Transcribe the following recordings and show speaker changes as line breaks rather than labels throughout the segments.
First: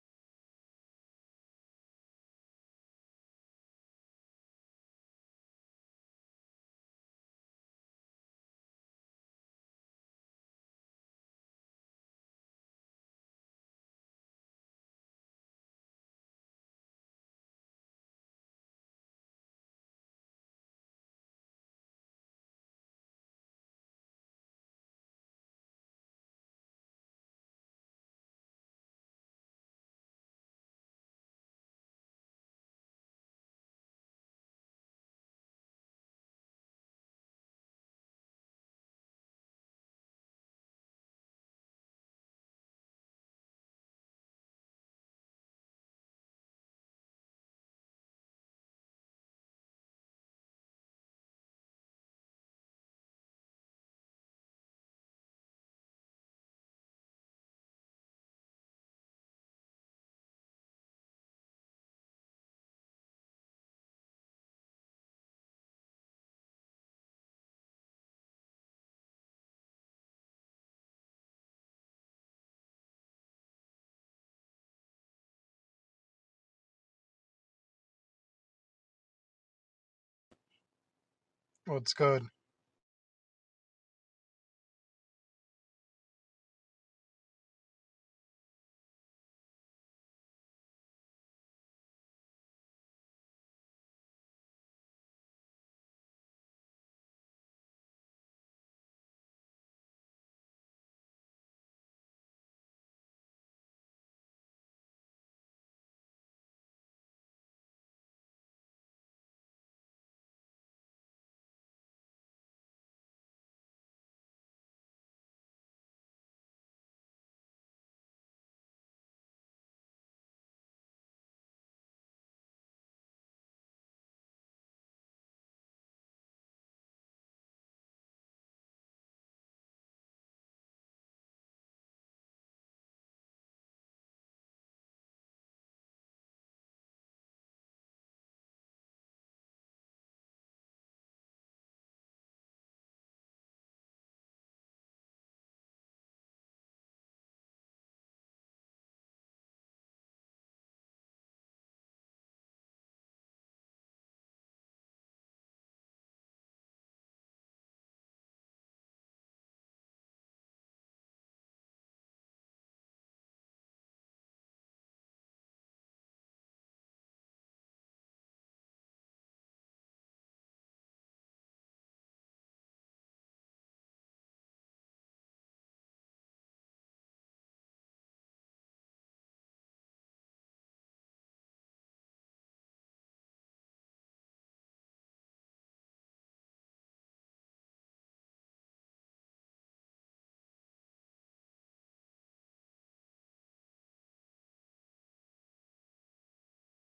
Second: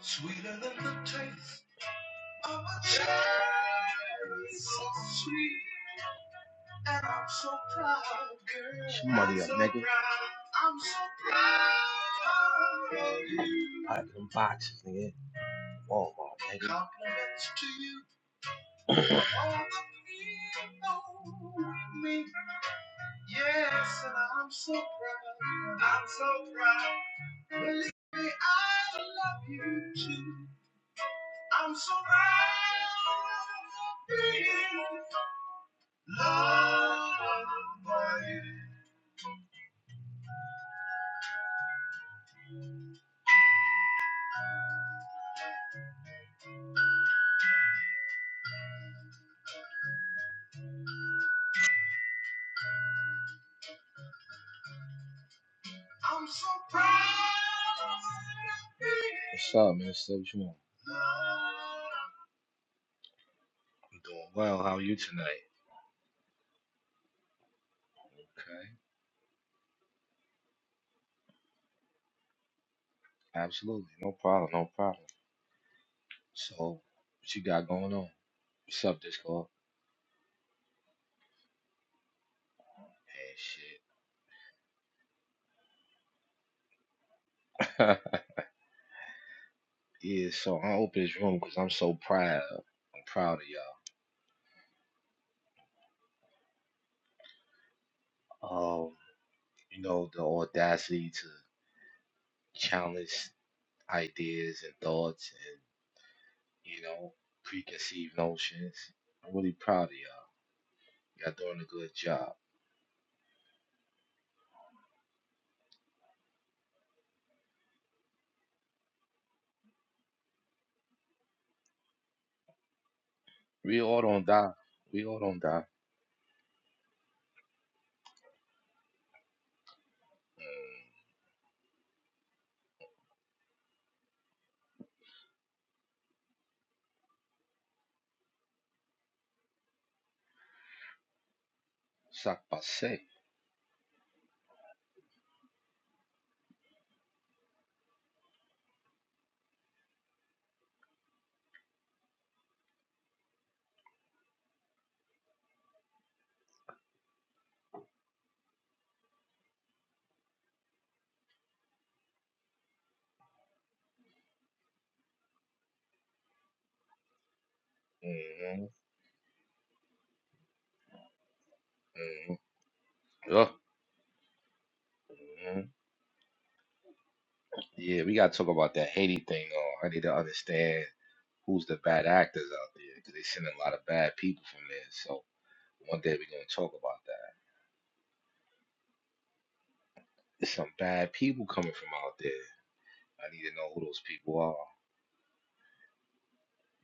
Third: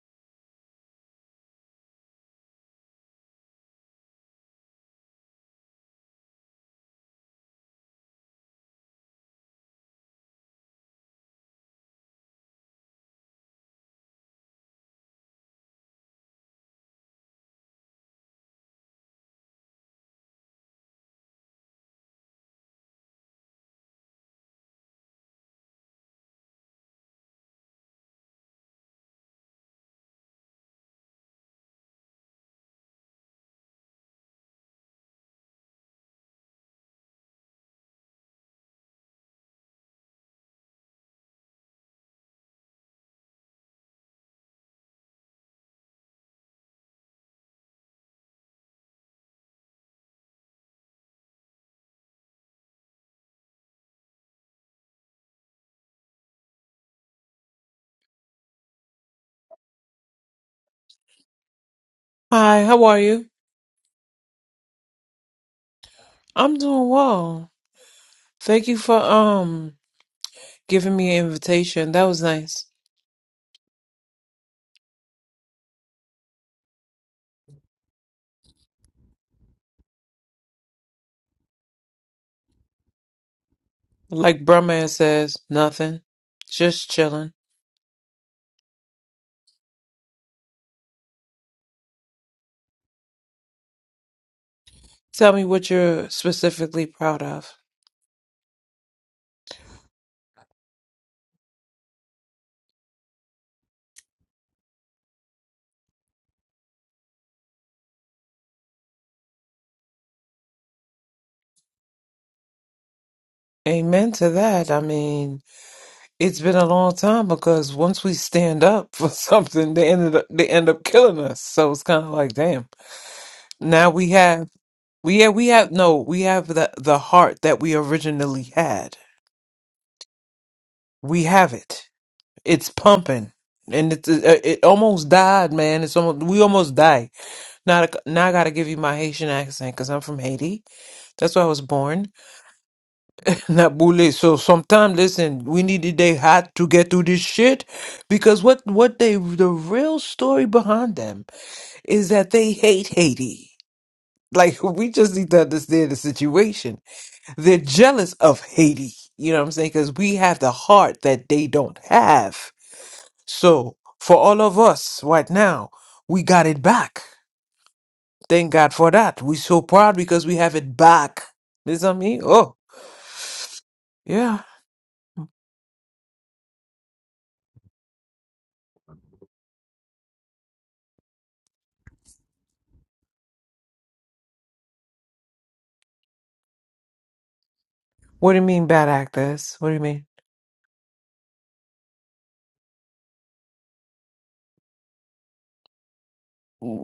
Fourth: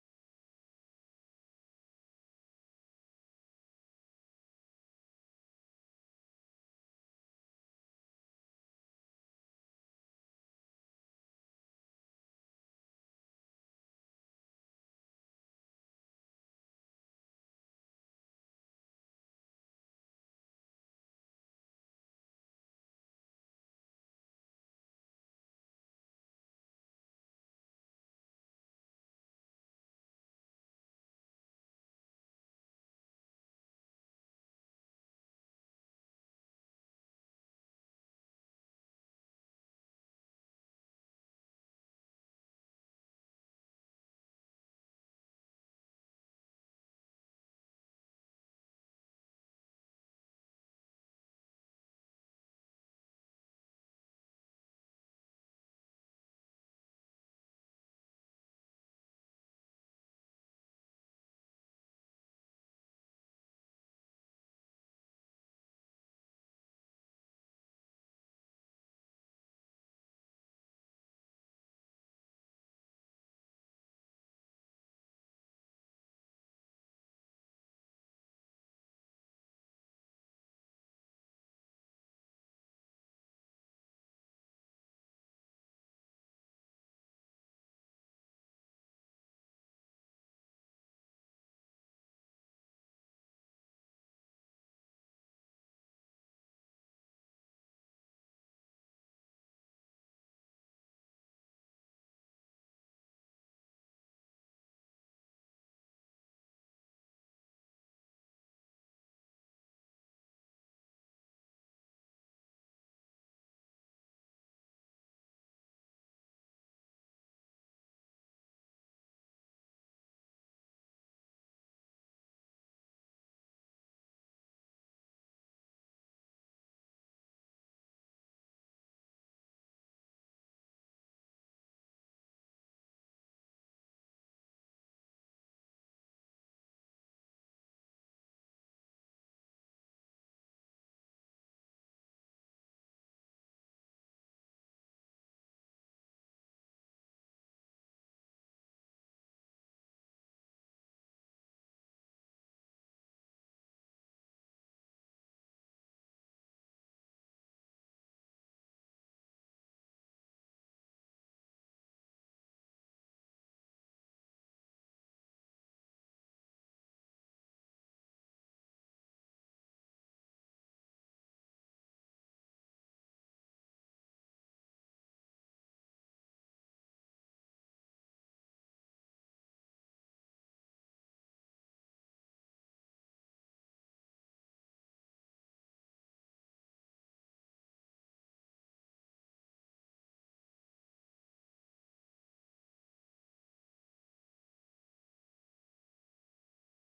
Sweeter than the taste of a cherry, so sweet, and I'm so proud, girl. Somebody up, nigga. I'm so proud of you. I like them boxes, nigga. Walmart, nigga. Compliments to you, all the people with me. Yes, and I'm so proud. I'm so proud. Believe me, I love you too. I'm surrounded being loved I'm so proud What's up, man? So what you want?
Hi, how are you?
I'm doing well. How are you tonight?
I'm doing well.
Okay.
Thank you for um giving me an invitation. That was nice.
Absolutely. No problem. No problem. So, what you got going on? What's up, Discord?
What's good?
Man,
Like Brahman says, nothing. Just chilling.
shit. yeah, so I open this room because I'm so proud. I'm proud of
Tell me what you're specifically proud of.
y'all. Um, you know, the audacity to challenge ideas and thoughts and, you know, preconceived notions. I'm really proud of y'all. Y'all doing a good job.
Amen to that. I mean, it's been a long time because once we stand up for something, they ended up they end up killing us. So it's kind of like, damn.
We
Now
all
we
don't
have
die. We all
we yeah
don't
we
die.
have no we have the the heart that we originally had. We have it. It's pumping, and it's it, uh, it almost died, man. It's almost we almost died. Now, I- now I gotta give you my Haitian accent because I'm from Haiti. That's where I was born,
Ça passe.
not Boule. So sometimes, listen, we need the day hot to get through this shit because what what they the real story behind them is that they hate Haiti. Like we just need to understand the situation. They're jealous of Haiti. You know what I'm saying? Because we have the heart that they don't have So for all of us right now, we got it back. Thank
hmm
God for that. We're so proud because we have it back. Is that me?
hmm
Oh,
Ugh.
yeah.
hmm Yeah, we gotta talk about that Haiti thing. though. I need to understand who's the bad actors out there because they sending a lot of bad people from there. So one day we're gonna talk about that.
What do you mean bad actors? What do you mean?
There's some bad people coming from out there. I need to know who those people are.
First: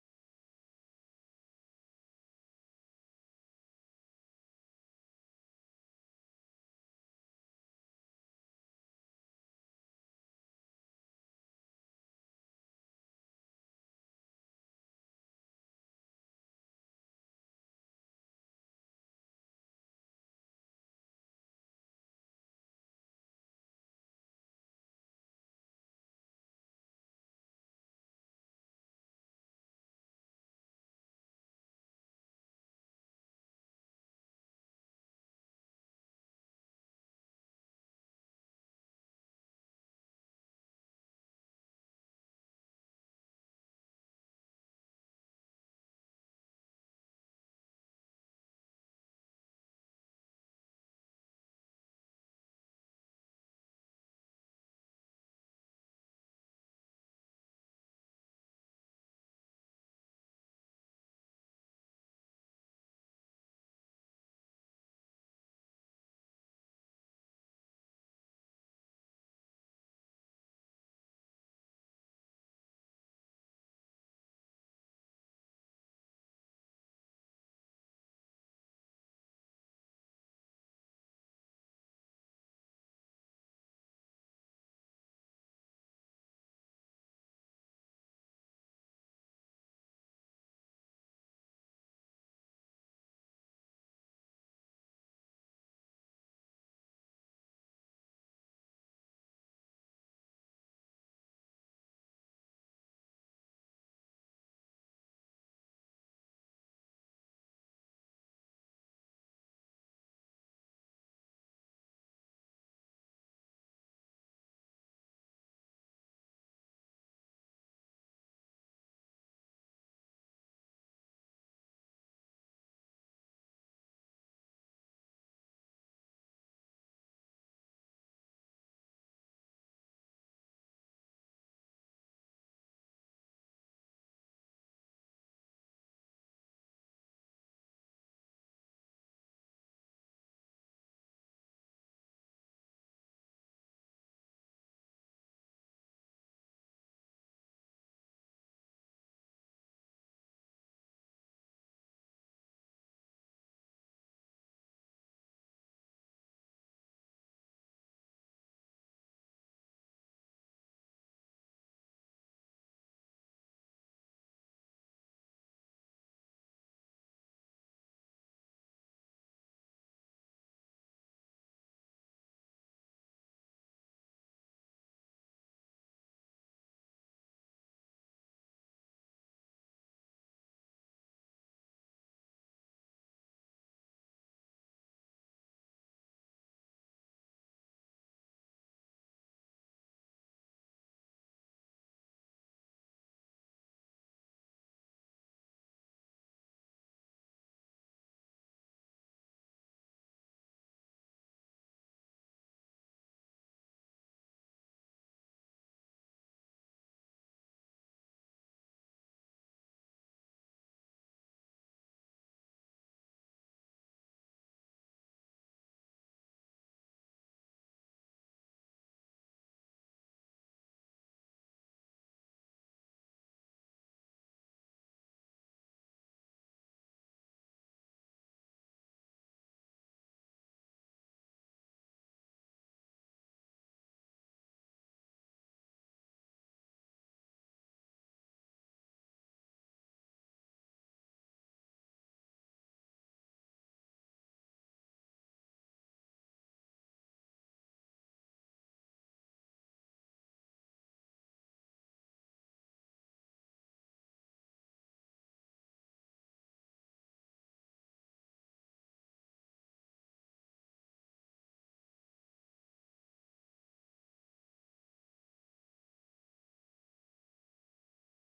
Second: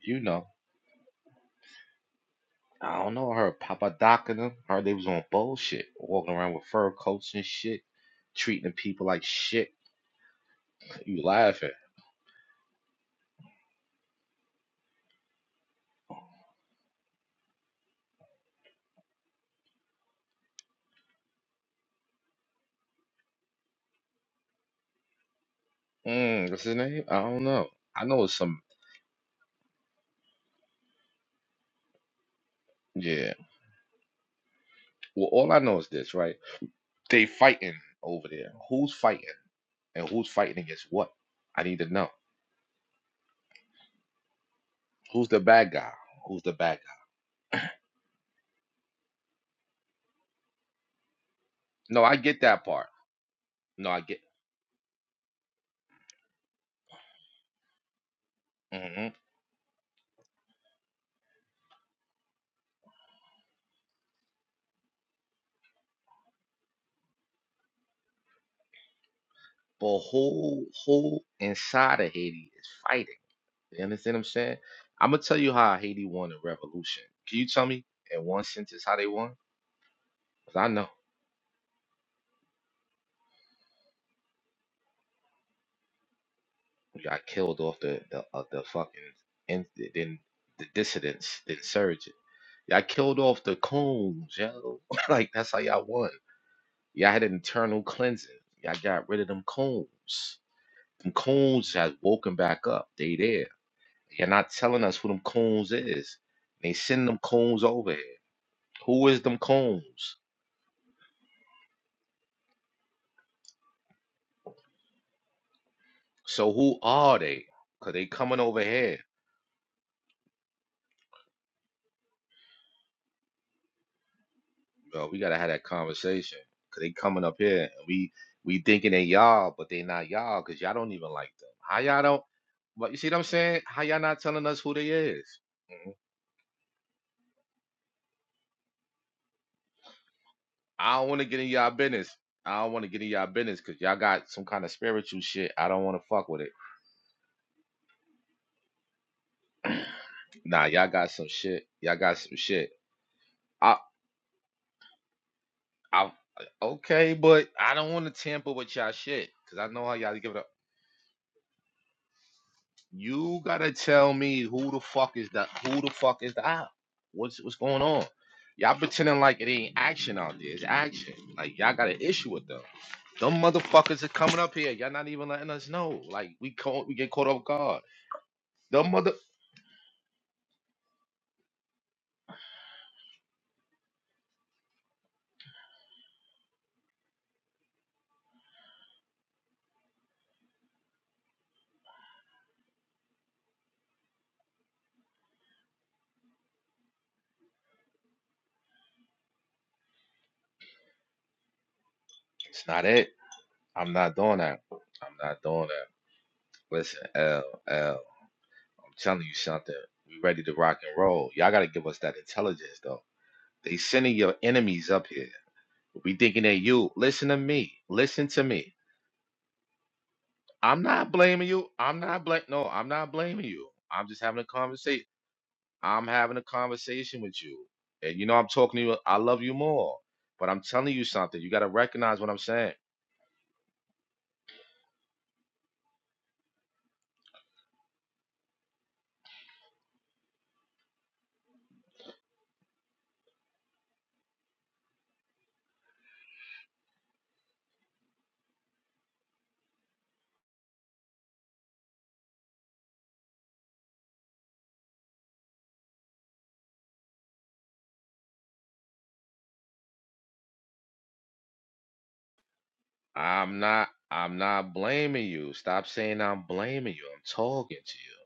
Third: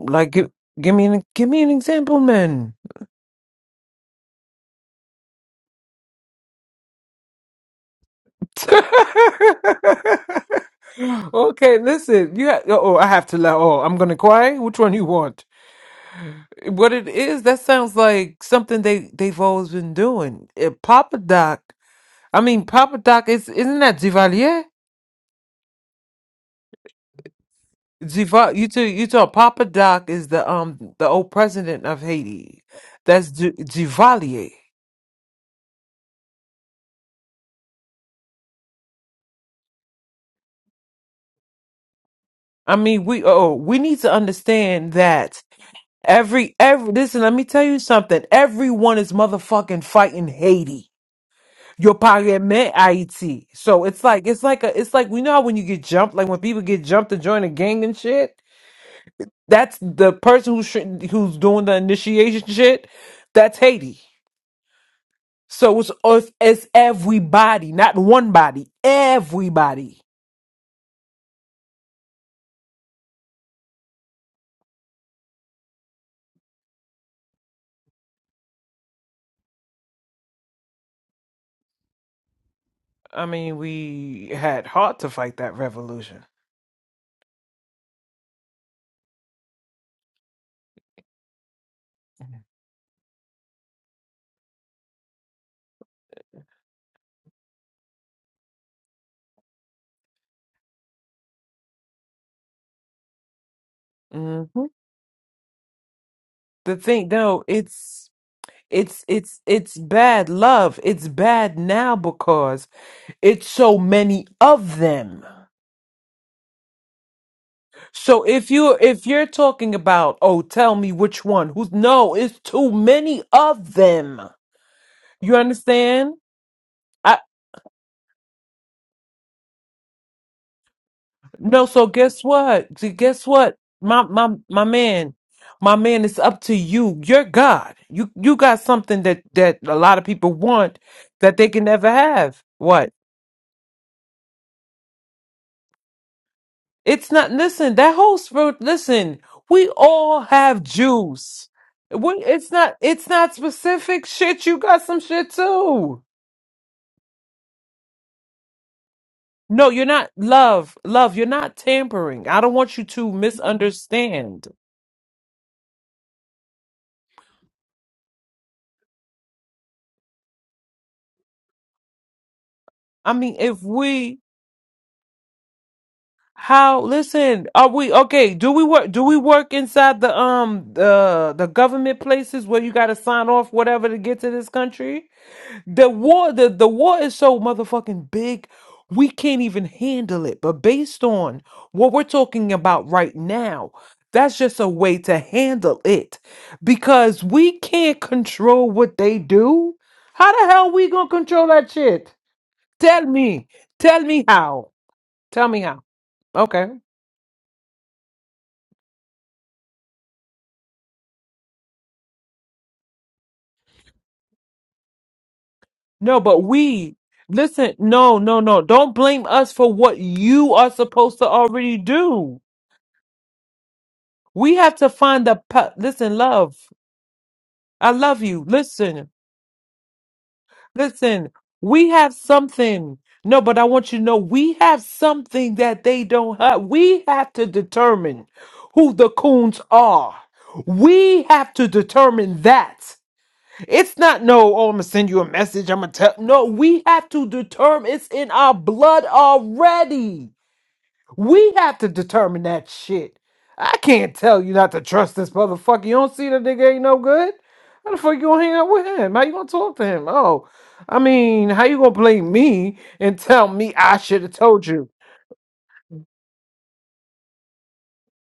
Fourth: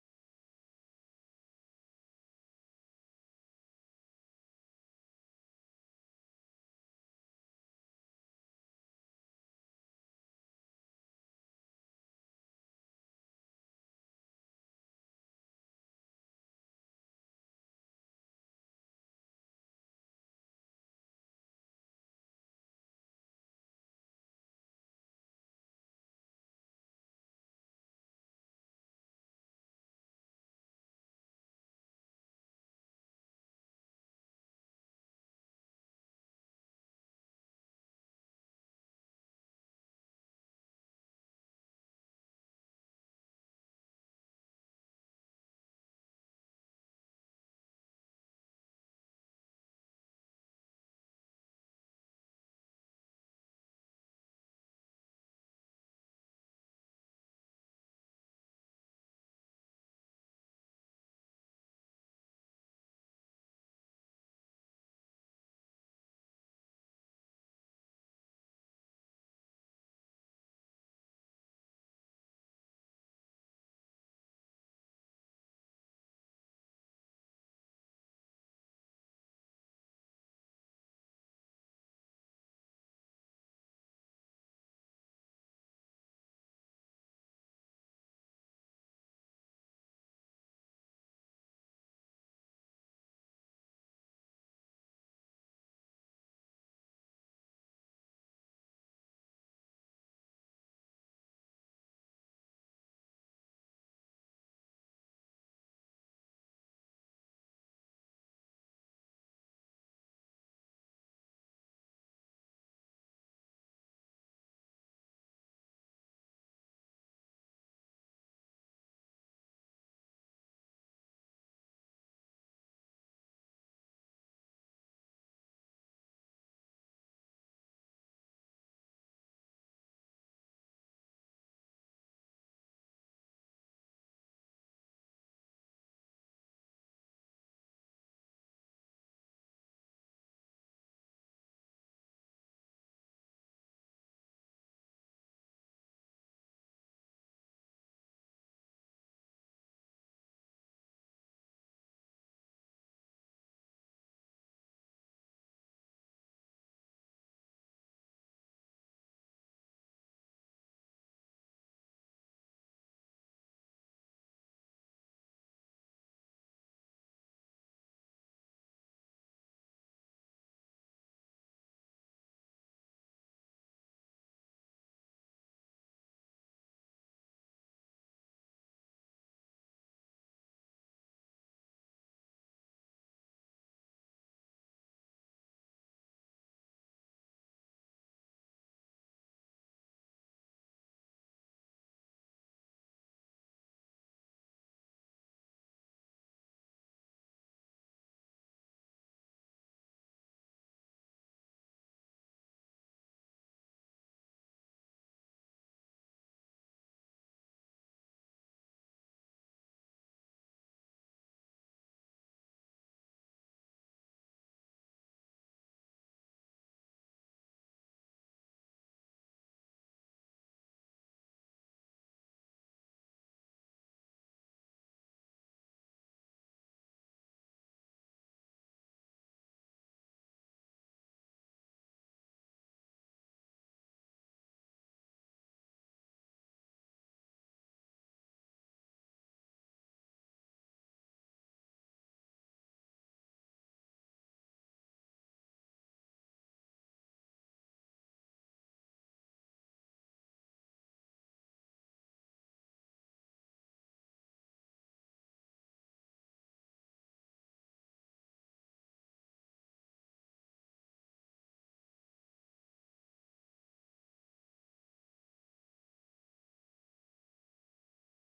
You know.
give, give me an give me an example, man.
I don't know. I heard Papa Doc and them. I heard they was on bullshit, walking around with fur coats and shit, treating people like shit. You laughing?
okay, listen. You ha- oh, oh, I have to laugh. Oh, I'm gonna cry. Which one you want? What it is? That sounds like something they they've always been doing. Eh, Papa Doc. I mean, Papa Doc is isn't that Duvalier?
Mm, what's his name? I don't know. I know it's
Ziva,
some.
you too. You talk. Papa Doc is the um the old president of Haiti. That's
Yeah.
G- Givalier.
Well, all I know is this, right? They fighting over there. Who's fighting and who's fighting against what? I need to know.
I mean, we oh we need to understand
Who's the
that
bad guy? Who's the
every
bad
every
guy?
listen. Let me tell you something. Everyone is motherfucking fighting Haiti. Your
No, I get that
parliament
part.
Haiti. So
No, I
it's
get.
like it's like a it's like we know how when you get jumped, like when people get jumped to join a gang and shit.
hmm
That's the person who's who's doing the initiation shit. That's Haiti. So it's us it's everybody, not one body,
But
everybody.
who who inside of Haiti is fighting? You understand what I'm saying? I'm gonna tell you how Haiti won the revolution. Can you tell me in one sentence how they won? Cause I know
I mean, we had heart to fight that revolution.
we got killed off the the of the fucking and then the dissidents, the insurgent. Y'all killed off the coons, yo. like that's how y'all won. Y'all had an internal cleansing. Y'all got rid of them coons. Them coons has woken back up. They there. You're
hmm
not telling us who them coons is. They
The
send
thing,
them
no,
coons over here.
it's it's
Who is them
it's it's
coons?
bad love. It's bad now because it's so many of them.
So who are they? Cause they
So
coming
if
over
you
here,
if you're talking about, oh, tell me which one, who's no, it's too many of them.
bro. We
You
gotta have that
understand?
conversation. Cause they coming up here, and we we thinking they y'all, but they not y'all. Cause y'all don't even like them.
No,
How
so
y'all
guess
don't?
what?
But
G-
you see what I'm
Guess what?
saying? How y'all
My
not
my
telling us
my
who they
man,
is?
my
Mhm.
man, it's up to you. You're God. You you got something that that a lot of people want
I don't want to
that
get in
they can
y'all
never
business.
have.
I don't want to
What?
get in y'all business because y'all got some kind of spiritual shit. I don't want to fuck with it.
It's not. Listen, that whole spirit. Listen, we all have
Nah, y'all got some
juice.
shit. Y'all
We,
got some
it's
shit.
not. It's not
I
specific shit. You got some shit too.
I okay, but I don't want to tamper with y'all shit because
No,
I know
you're
how
not.
y'all give it up.
Love, love. You're not tampering. I don't want you to
You gotta tell me
misunderstand.
who the fuck is the who the fuck is the op? What's what's going on? Y'all pretending like it ain't action out there. It's action. Like y'all got an issue with them.
I
Them
mean, if
motherfuckers are
we
coming up here. Y'all not even letting us know. Like we
How?
caught, we get caught off
Listen, are
guard.
we okay? Do we
Them
work? Do
mother.
we work inside the um the the government places where you got to sign off whatever to get to this country? The war, the the war is so motherfucking big, we can't even handle it. But based on what we're talking about right now, that's just a way to handle it because we can't control what they do. How the hell we gonna control that shit?
It's not
Tell
it.
me,
I'm
tell
not
me
doing that.
how.
I'm not
Tell me
doing
how.
that.
Okay,
Listen, L L. I'm telling you something. We ready to rock and roll. Y'all gotta give us that intelligence though. They sending your enemies up here. We
No,
thinking
but
that you.
we
Listen to me.
listen, no,
Listen
no,
to
no.
me.
Don't blame us for what you are
I'm not
supposed to
blaming you.
already
I'm not
do.
blame. No, I'm not blaming you. I'm just having a
We have to
conversation.
find the pa-
I'm
listen,
having a
love.
conversation with you,
I
and
love
you know
you.
I'm talking to you.
Listen,
I love you more, but I'm telling you
listen.
something. You got to
We have
recognize what I'm saying.
something. No, but I want you to know we have something that they don't have. We have to determine who the coons are. We have to determine that. It's not no, oh, I'm gonna send you a message. I'm gonna tell. No, we have to determine it's in our blood already. We have to determine that shit. I can't tell you not to trust this motherfucker. You don't see that nigga ain't no good. How the fuck you gonna hang out with him? How you gonna talk to him? Oh, I mean, how you gonna blame me and tell
I'm
me
not.
I should have
I'm
told
not
you?
blaming you. Stop saying I'm blaming you. I'm talking to you.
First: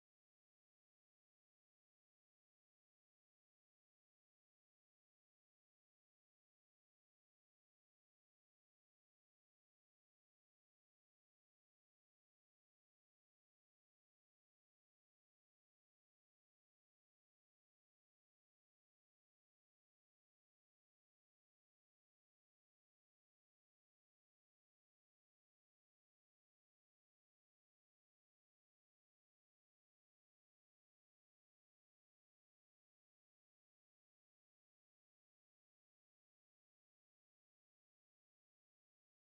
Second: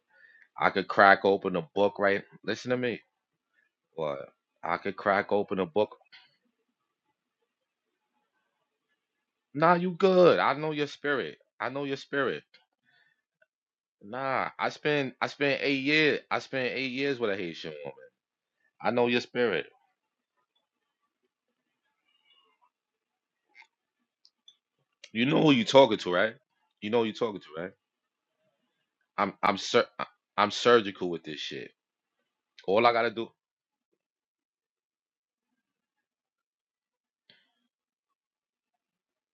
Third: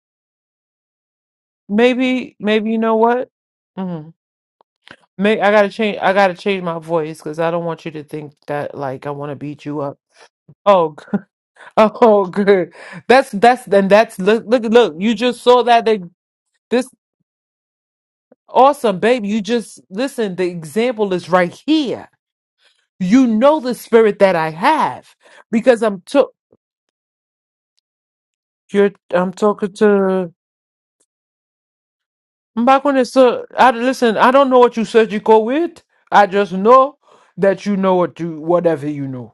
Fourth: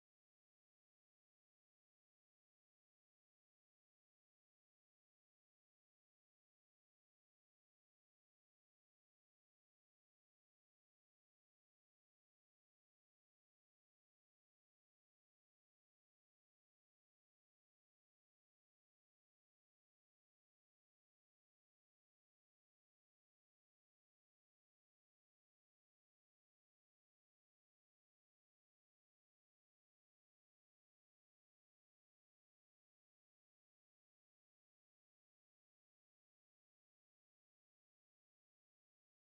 I could crack open a book right.
Maybe,
Listen
maybe
to
you know
me.
what? hmm
What? I could crack
May I
open a
gotta
book.
change. I gotta change my voice because I don't want you to think that like I want to beat
Nah,
you
you
up.
good. I know your
Oh
spirit. I know your
Oh,
spirit.
good. That's that's and that's look
Nah,
look
I
look. You
spent I
just
spent
saw
eight
that they,
years. I spent
this
eight years with a Haitian woman. I
awesome
know your
baby. You
spirit.
just listen. The example is right here. You know the spirit that I have
You know who you
because
talking
I'm
to,
to
right? You know who you talking to, right?
you're I'm
I'm I'm
talking
sur- I-
to.
I'm surgical with this shit.
I'm back
All I
when
gotta
it's
do,
uh, I listen. I don't know what you said you go with. I just know that you know what you whatever you know.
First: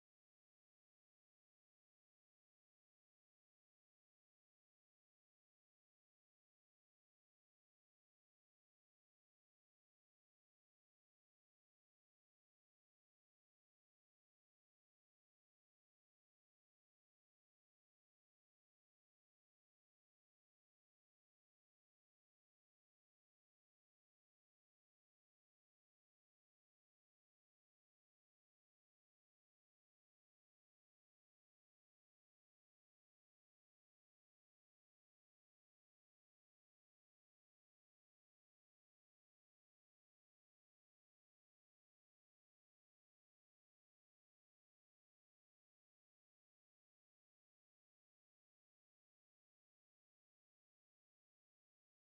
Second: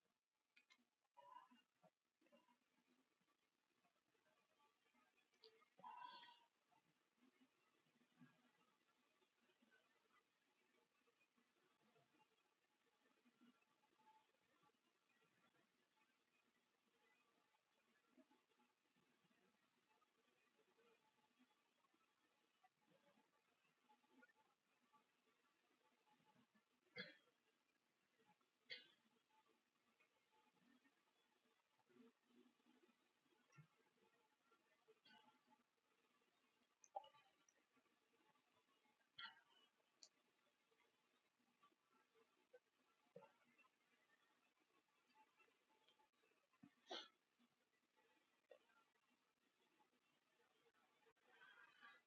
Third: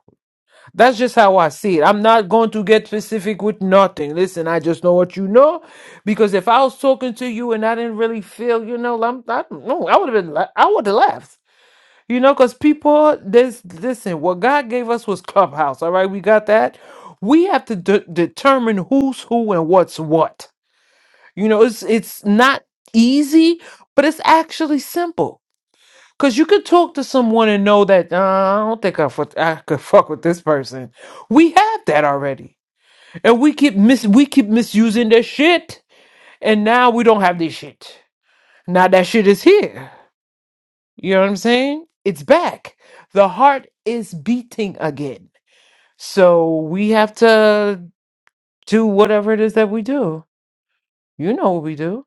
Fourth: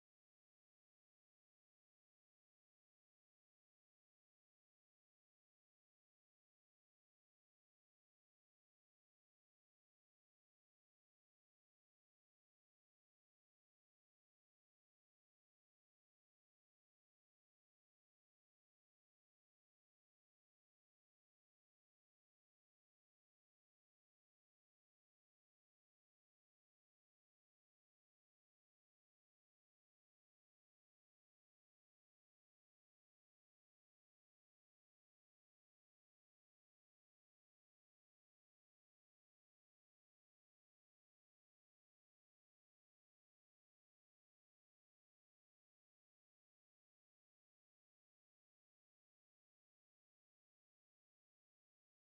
That's just how I see it. I'm not going to get specific with nothing. Listen, I just know what you know, because if I was talking to you and I didn't really feel, you know, I'm, I, no, I would have been, la- I would have laughed, you know, because people, this, listen, what God gave us was clubhouse. All right, we got that. We have to de- determine who's who and what's what. You know, it's it's not easy, but it's actually simple. Cause you could talk to someone and know that uh, I don't think I, fu- I could fuck with this person. We have that already, and we keep mis we keep misusing that shit, and now we don't have this shit. Now that shit is here. You know what I'm saying? It's back. The heart is beating again. So we have to do whatever it is that we do. You know what we do,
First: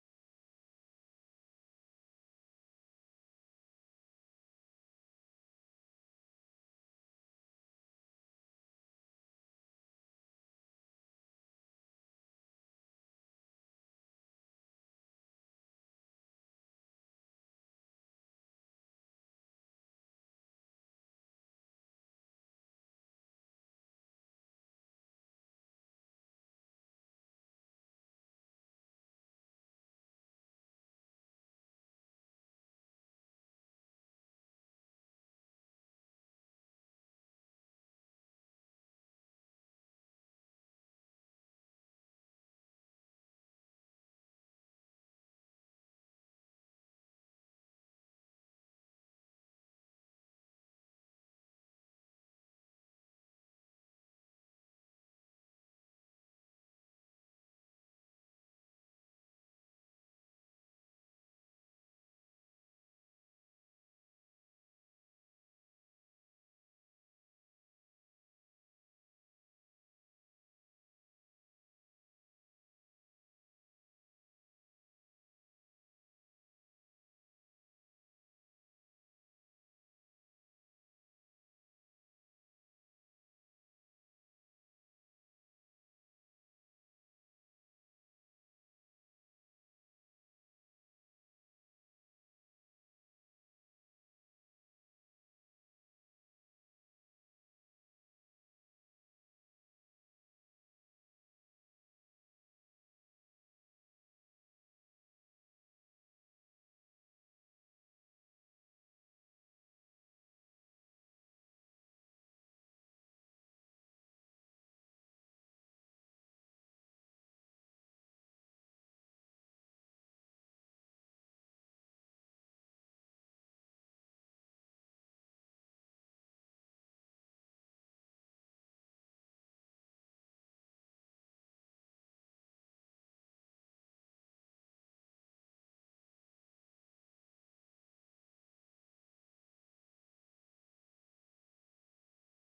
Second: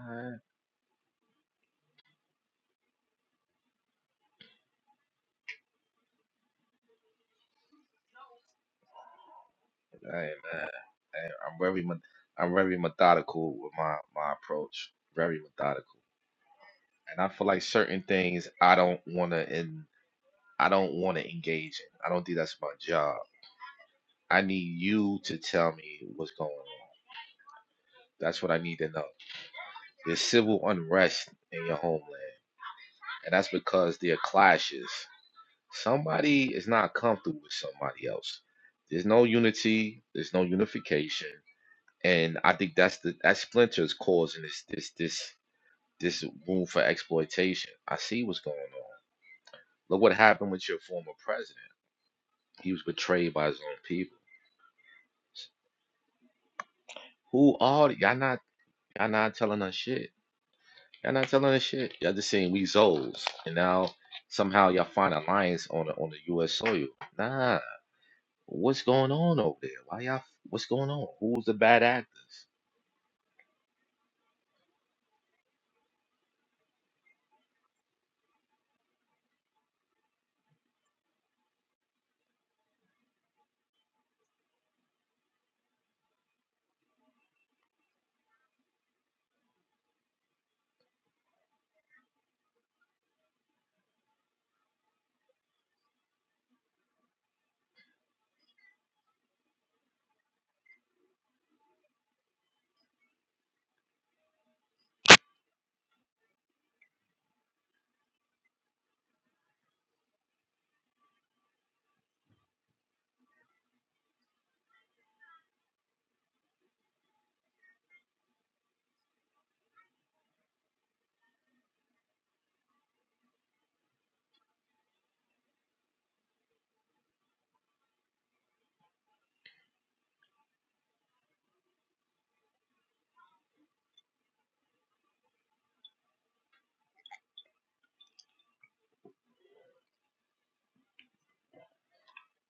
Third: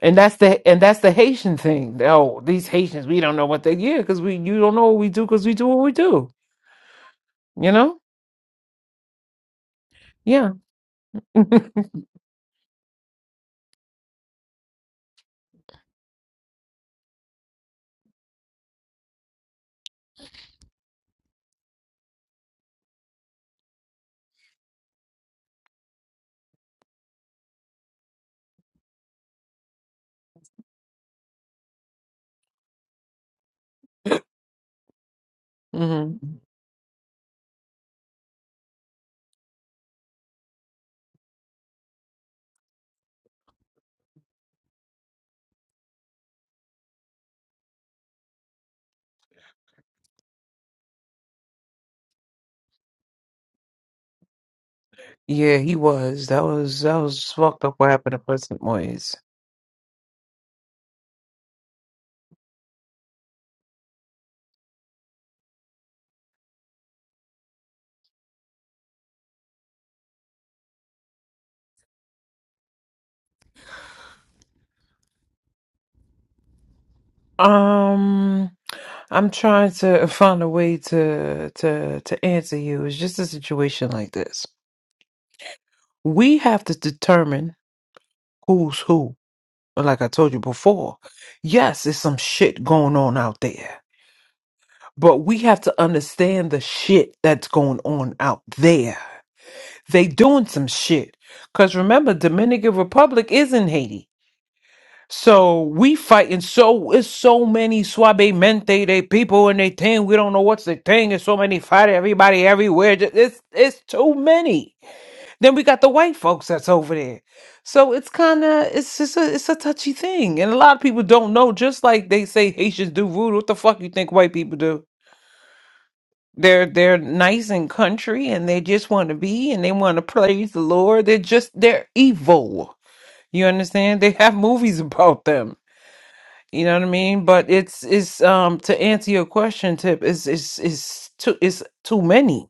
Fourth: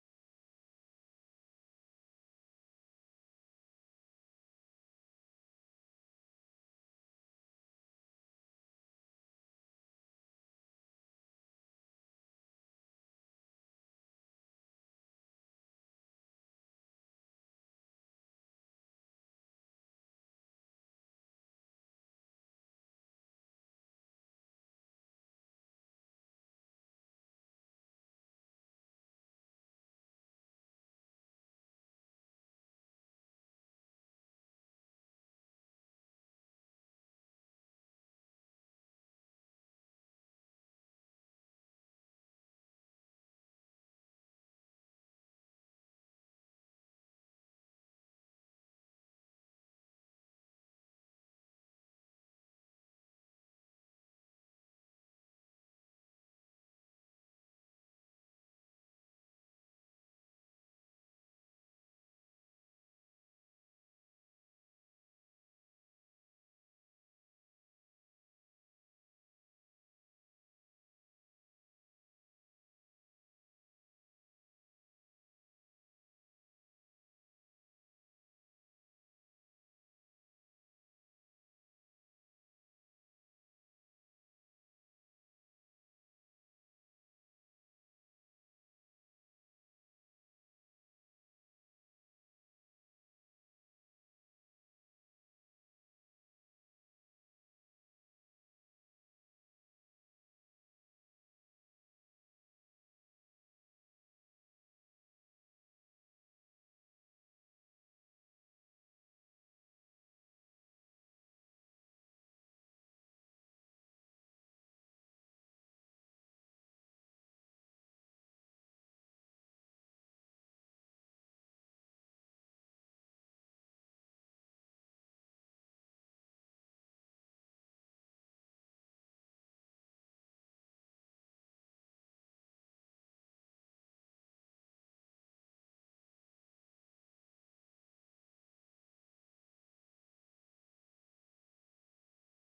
and that's
Alright,
the and that's the Haitian thing. Oh, these Haitians, we don't know what they yeah, cause we you don't know what we do, cause we do what we do. You know.
hey man,
Yeah.
hey, I'm very me- I'm very methodical with my my approach. Very methodical, and I feel like certain things I don't wanna in I don't wanna engage in. I don't think that's my job. I need you to tell me what's going on. That's what I need to know. There's civil unrest in your homeland, and that's because there are clashes.
hmm
Somebody is not comfortable with somebody else. There's no unity. There's no unification, and I think that's the that splinter is causing this this this this room for exploitation. I see what's going on. Look what happened with your former president. He was betrayed by his own people.
Yeah, he was. That was that was
Who
fucked up
are
what happened
y'all?
to
Not
President
y'all
Moyes.
not telling us shit. Y'all not telling us shit. Y'all just saying we Zoles, and now somehow y'all find alliance on the, on the U.S. soil. Nah, What's going on over there? Why y'all? What's going on? Who's the bad actors?
Um I'm trying to find a way to to to answer you. It's just a situation like this. We have to determine who's who. Like I told you before. Yes, there's some shit going on out there. But we have to understand the shit that's going on out there. They doing some shit. Cause remember, Dominican Republic is in Haiti. So we fighting so it's so many suavemente they people and they thing. We don't know what's the thing. It's so many fighting everybody everywhere. Ju- It's it's too many. Then we got the white folks that's over there. So it's kinda it's just a it's a touchy thing. And a lot of people don't know, just like they say Haitians do voodoo. What the fuck you think white people do? They're they're nice and country and they just want to be and they want to praise the Lord. They're just they're evil. You understand? They have movies about them you know what I mean? But it's it's um to answer your question, Tip, is is is too it's too many.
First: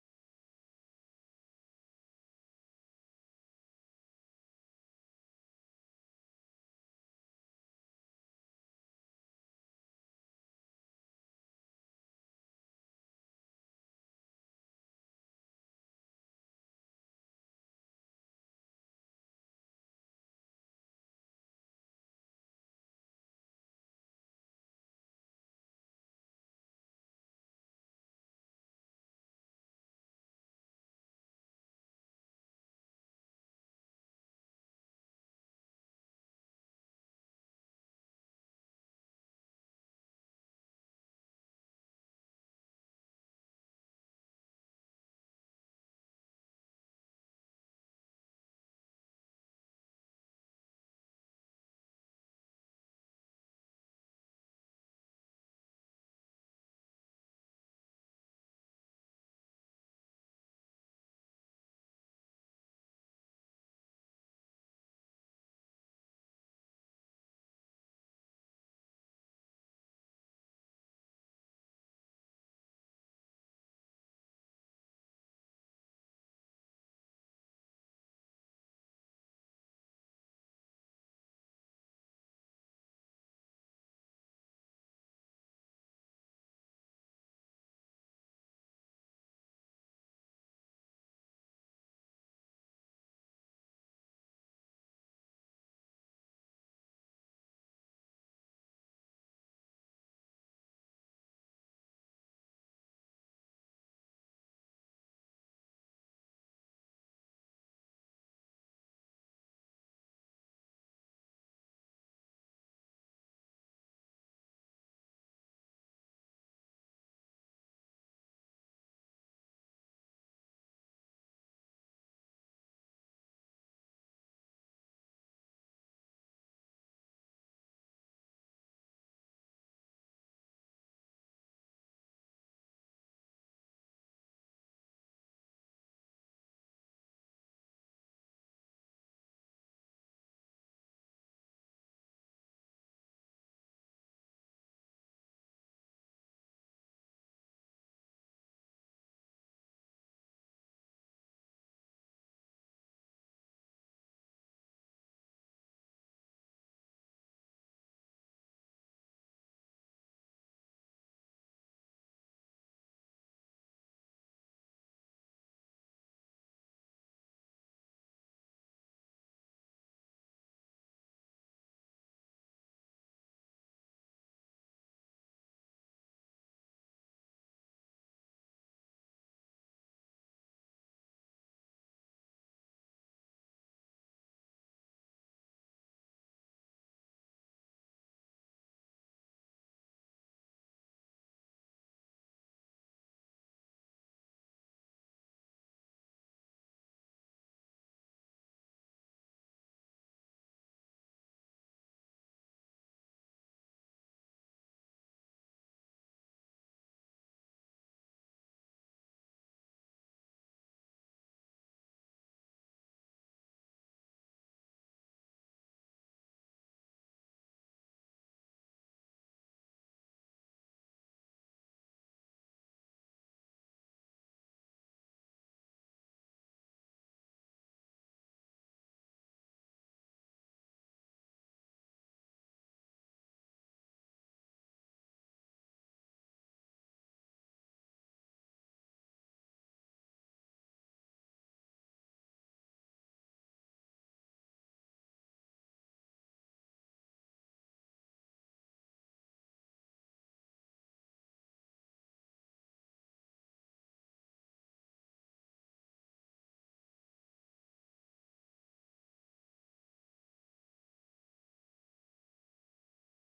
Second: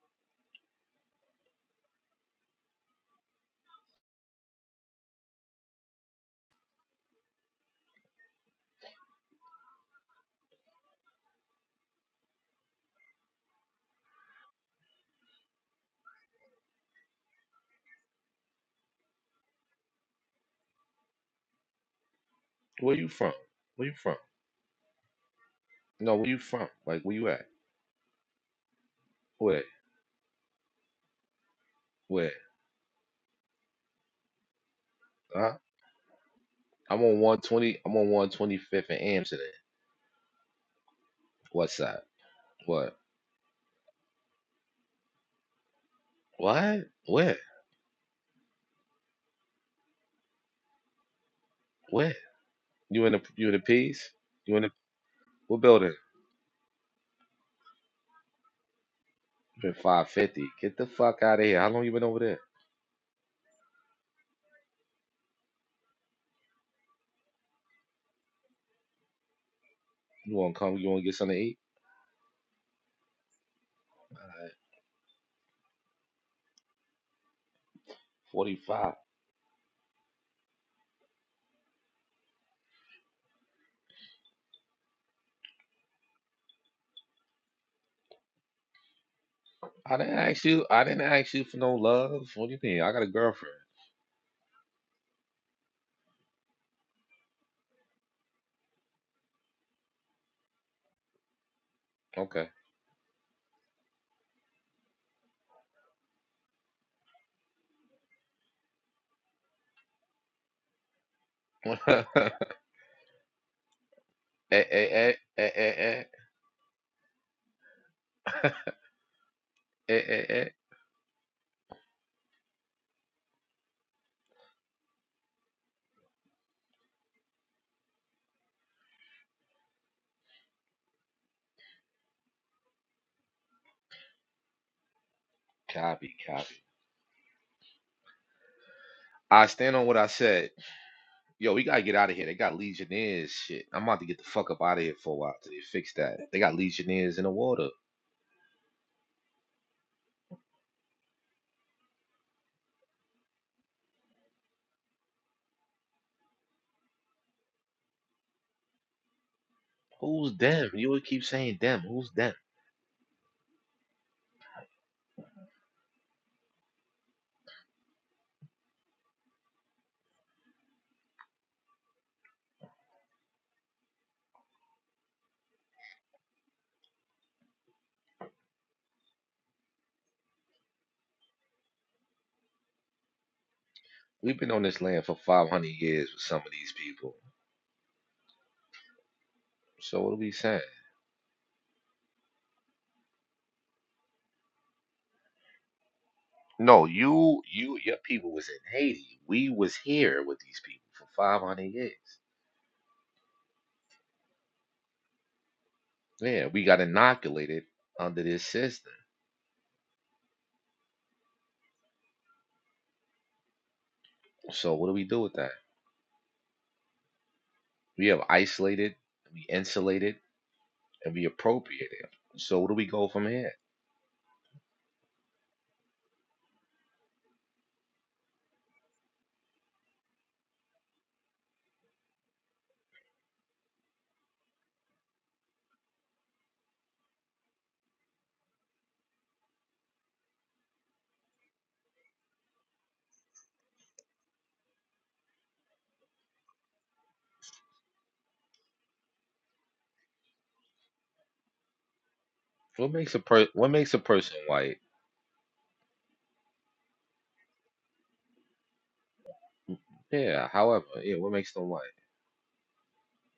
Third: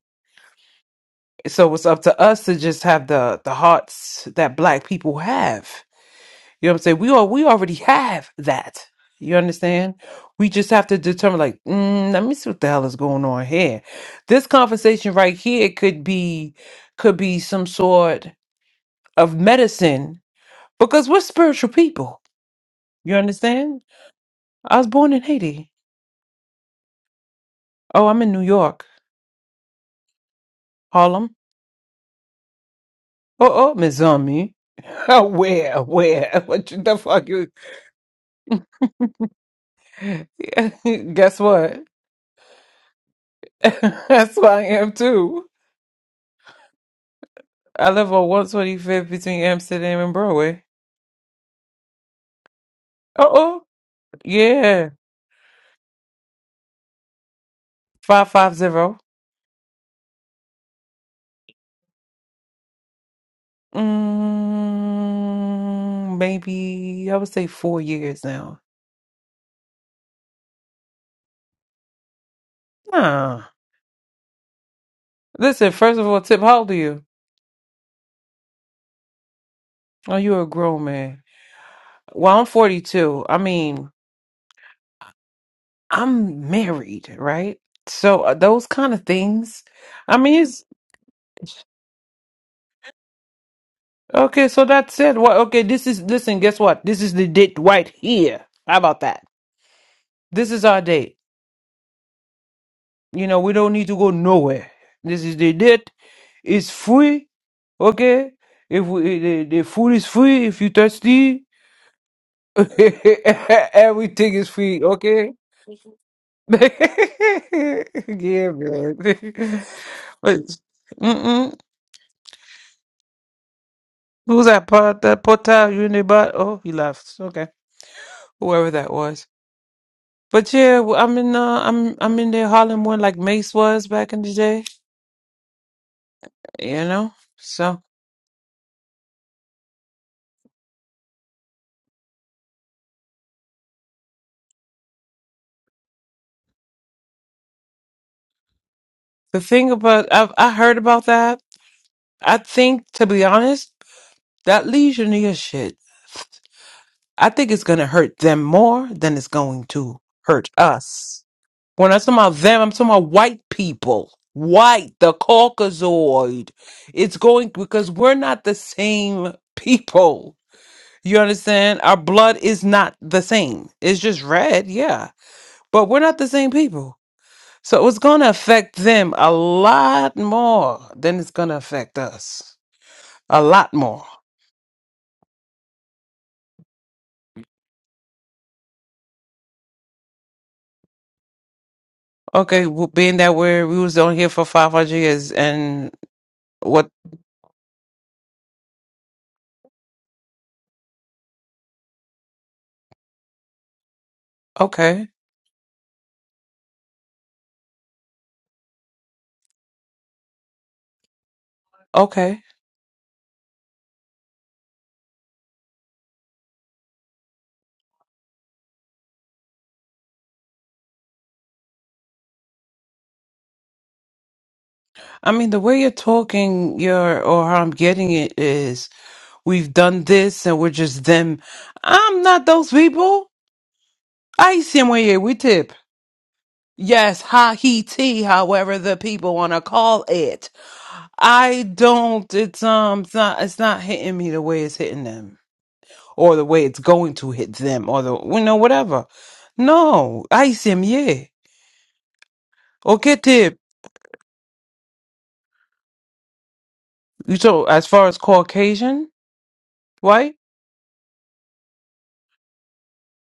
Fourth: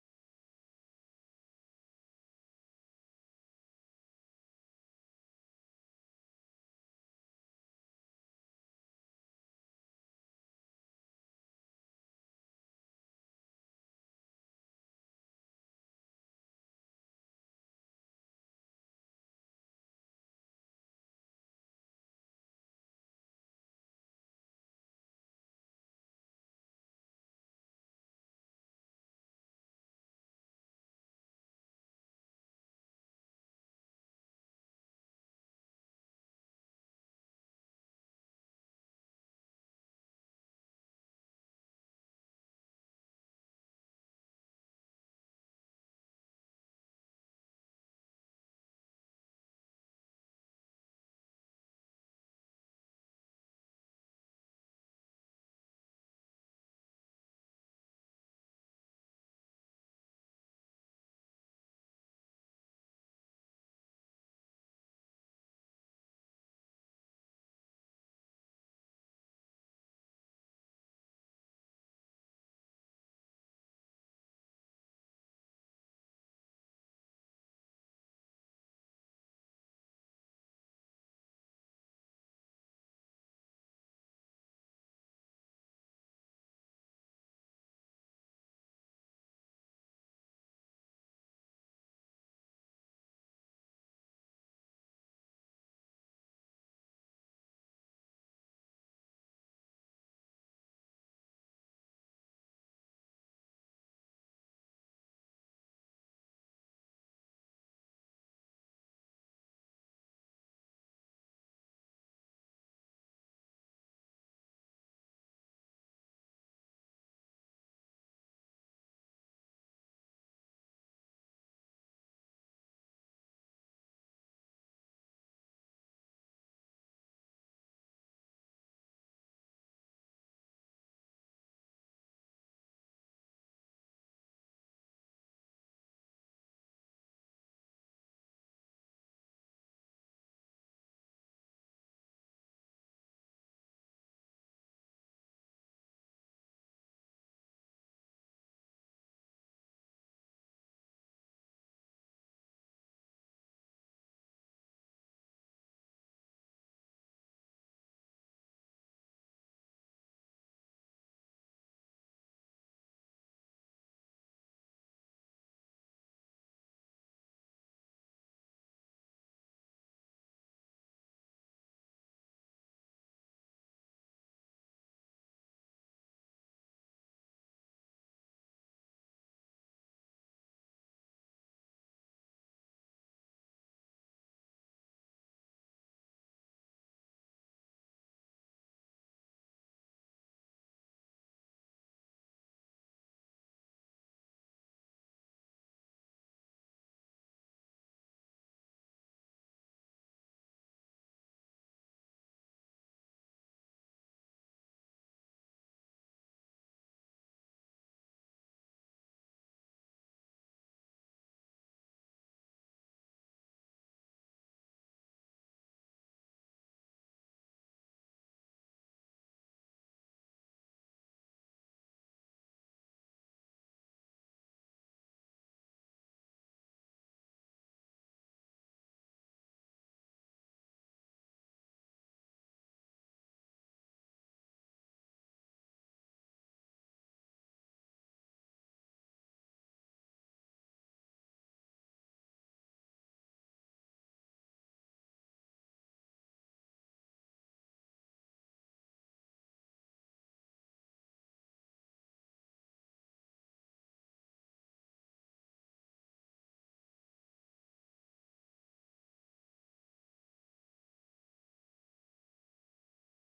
So it's up to us to just have the the hearts that black people have. You know what I'm saying? We are we already have that. You understand? We just have to determine like, mm, let me see what the hell is going on here. This conversation right here could be could be some sort of medicine because we're spiritual people.
Where you
You
from?
understand?
Where you from?
I was born in Haiti.
No, where you from? Like where you at?
Oh, I'm in New York.
Where?
Harlem.
Where?
Oh, oh, Miss Zombie. Oh,
Huh?
where, where? What you- the
I'm on
fuck you?
120. I'm on 125th and Amsterdam.
Guess
What
what?
side? What?
That's where I am too.
What? Where?
I live on 125th between Amsterdam and Broadway.
Where? You in the
Oh,
you in the
oh,
piece? You in the
yeah.
what building?
550.
You in 550. Get the fuck out of here. How long you been over there?
Mm, maybe, I would say four years now.
You wanna come? You wanna get something to eat?
Nah, Listen, first of all, Tip, how old are you?
45.
Oh, you're a grown man. Well, I'm 42. I mean, I'm married, right? So uh, those kind of things.
I
I
didn't
mean,
ask you. I didn't ask you for
it's
no love. What do you mean? I got a girlfriend.
okay. So that said, what? Okay, this is listen. Guess what? This is the date right here. How about that? This is our date. You know, we don't need to go nowhere. This is the date. It's free. Okay, if we, eh, the, the food is free, if you thirsty,
Okay.
everything is
Eh,
free.
eh, eh,
Okay.
eh, eh, eh,
yeah, man.
eh, eh, eh.
But,
eh.
mm-mm. Who's that part? That Portal Unibot? Oh, he left. Okay, whoever that was. But yeah, w- I'm in. Uh, I'm I'm in there Harlem one like Mace was back in the day.
Copy, copy.
You know. So
I stand on what I said. Yo, we gotta get out of here. They got Legionnaires. Shit, I'm about to get the fuck up out of here for a while till they fix that. They got Legionnaires in the water.
the thing about I've I heard about that. I think to be honest, that Legionnaire shit. I think it's gonna hurt them more than it's going to
Who's
hurt
them? You would keep
us.
saying them.
When I'm
Who's
talking
them?
about them, I'm talking about white people. White, the Caucasoid. It's going because we're not the same people You understand? Our blood is not the same. It's just red, yeah. But we're not the same people. So it's going to affect them a lot more than it's going to affect us. A lot more.
We've been on this land for 500 years with some of these people. So what are we saying?
Okay, well, being that we're, we was on here for 500 years and
No,
what,
you, you, your people was in Haiti. We was here with these people for 500 years.
okay,
Yeah, we got inoculated under this system.
okay.
So what do we do with that? We have isolated, we insulated, and we appropriated. So where do we go from here?
I mean, the way you're talking, your or how I'm getting it is we've done this and we're just them. I'm not those people. I see them way here. we tip. Yes, Haiti, however the people want to call it. I don't it's um it's not it's not hitting me the way it's hitting them or the way it's going to hit them or the you know whatever. No, I see him, yeah.
What makes
Okay,
a per
tip.
what makes a person white?
So as far as Caucasian, right?
Yeah, however, yeah, what makes them white?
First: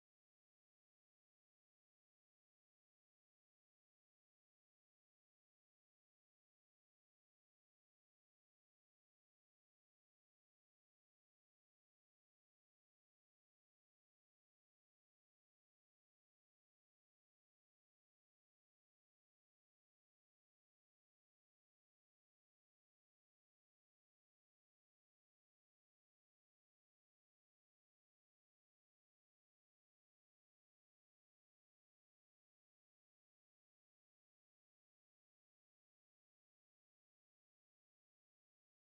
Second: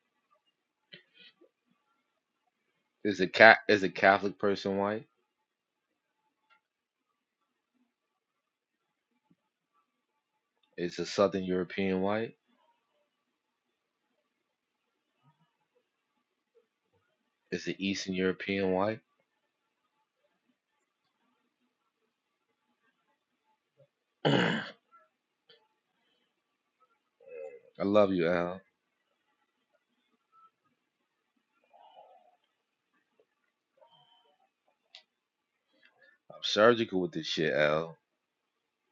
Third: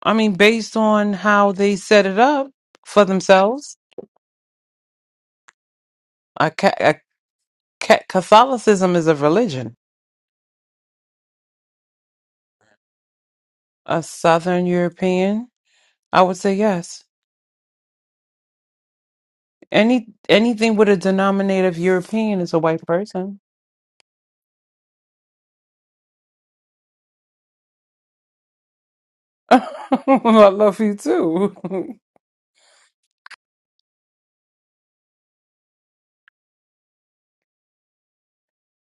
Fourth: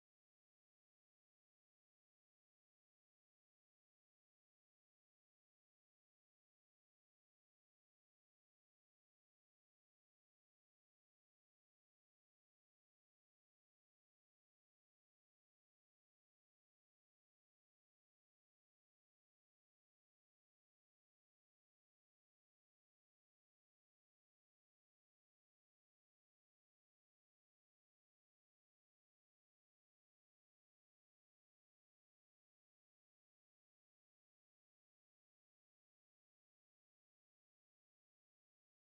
I mean based on how they set it up for
Is a cat
themselves,
is a Catholic person white?
a, ca- a ca- Catholicism is a religion.
Is a Southern European white?
A southern European, I would say yes.
Is an Eastern European white?
Any anything with a denominator of European is a white person.
I love you, Al.
I love you too.
I'm surgical with this shit, Al.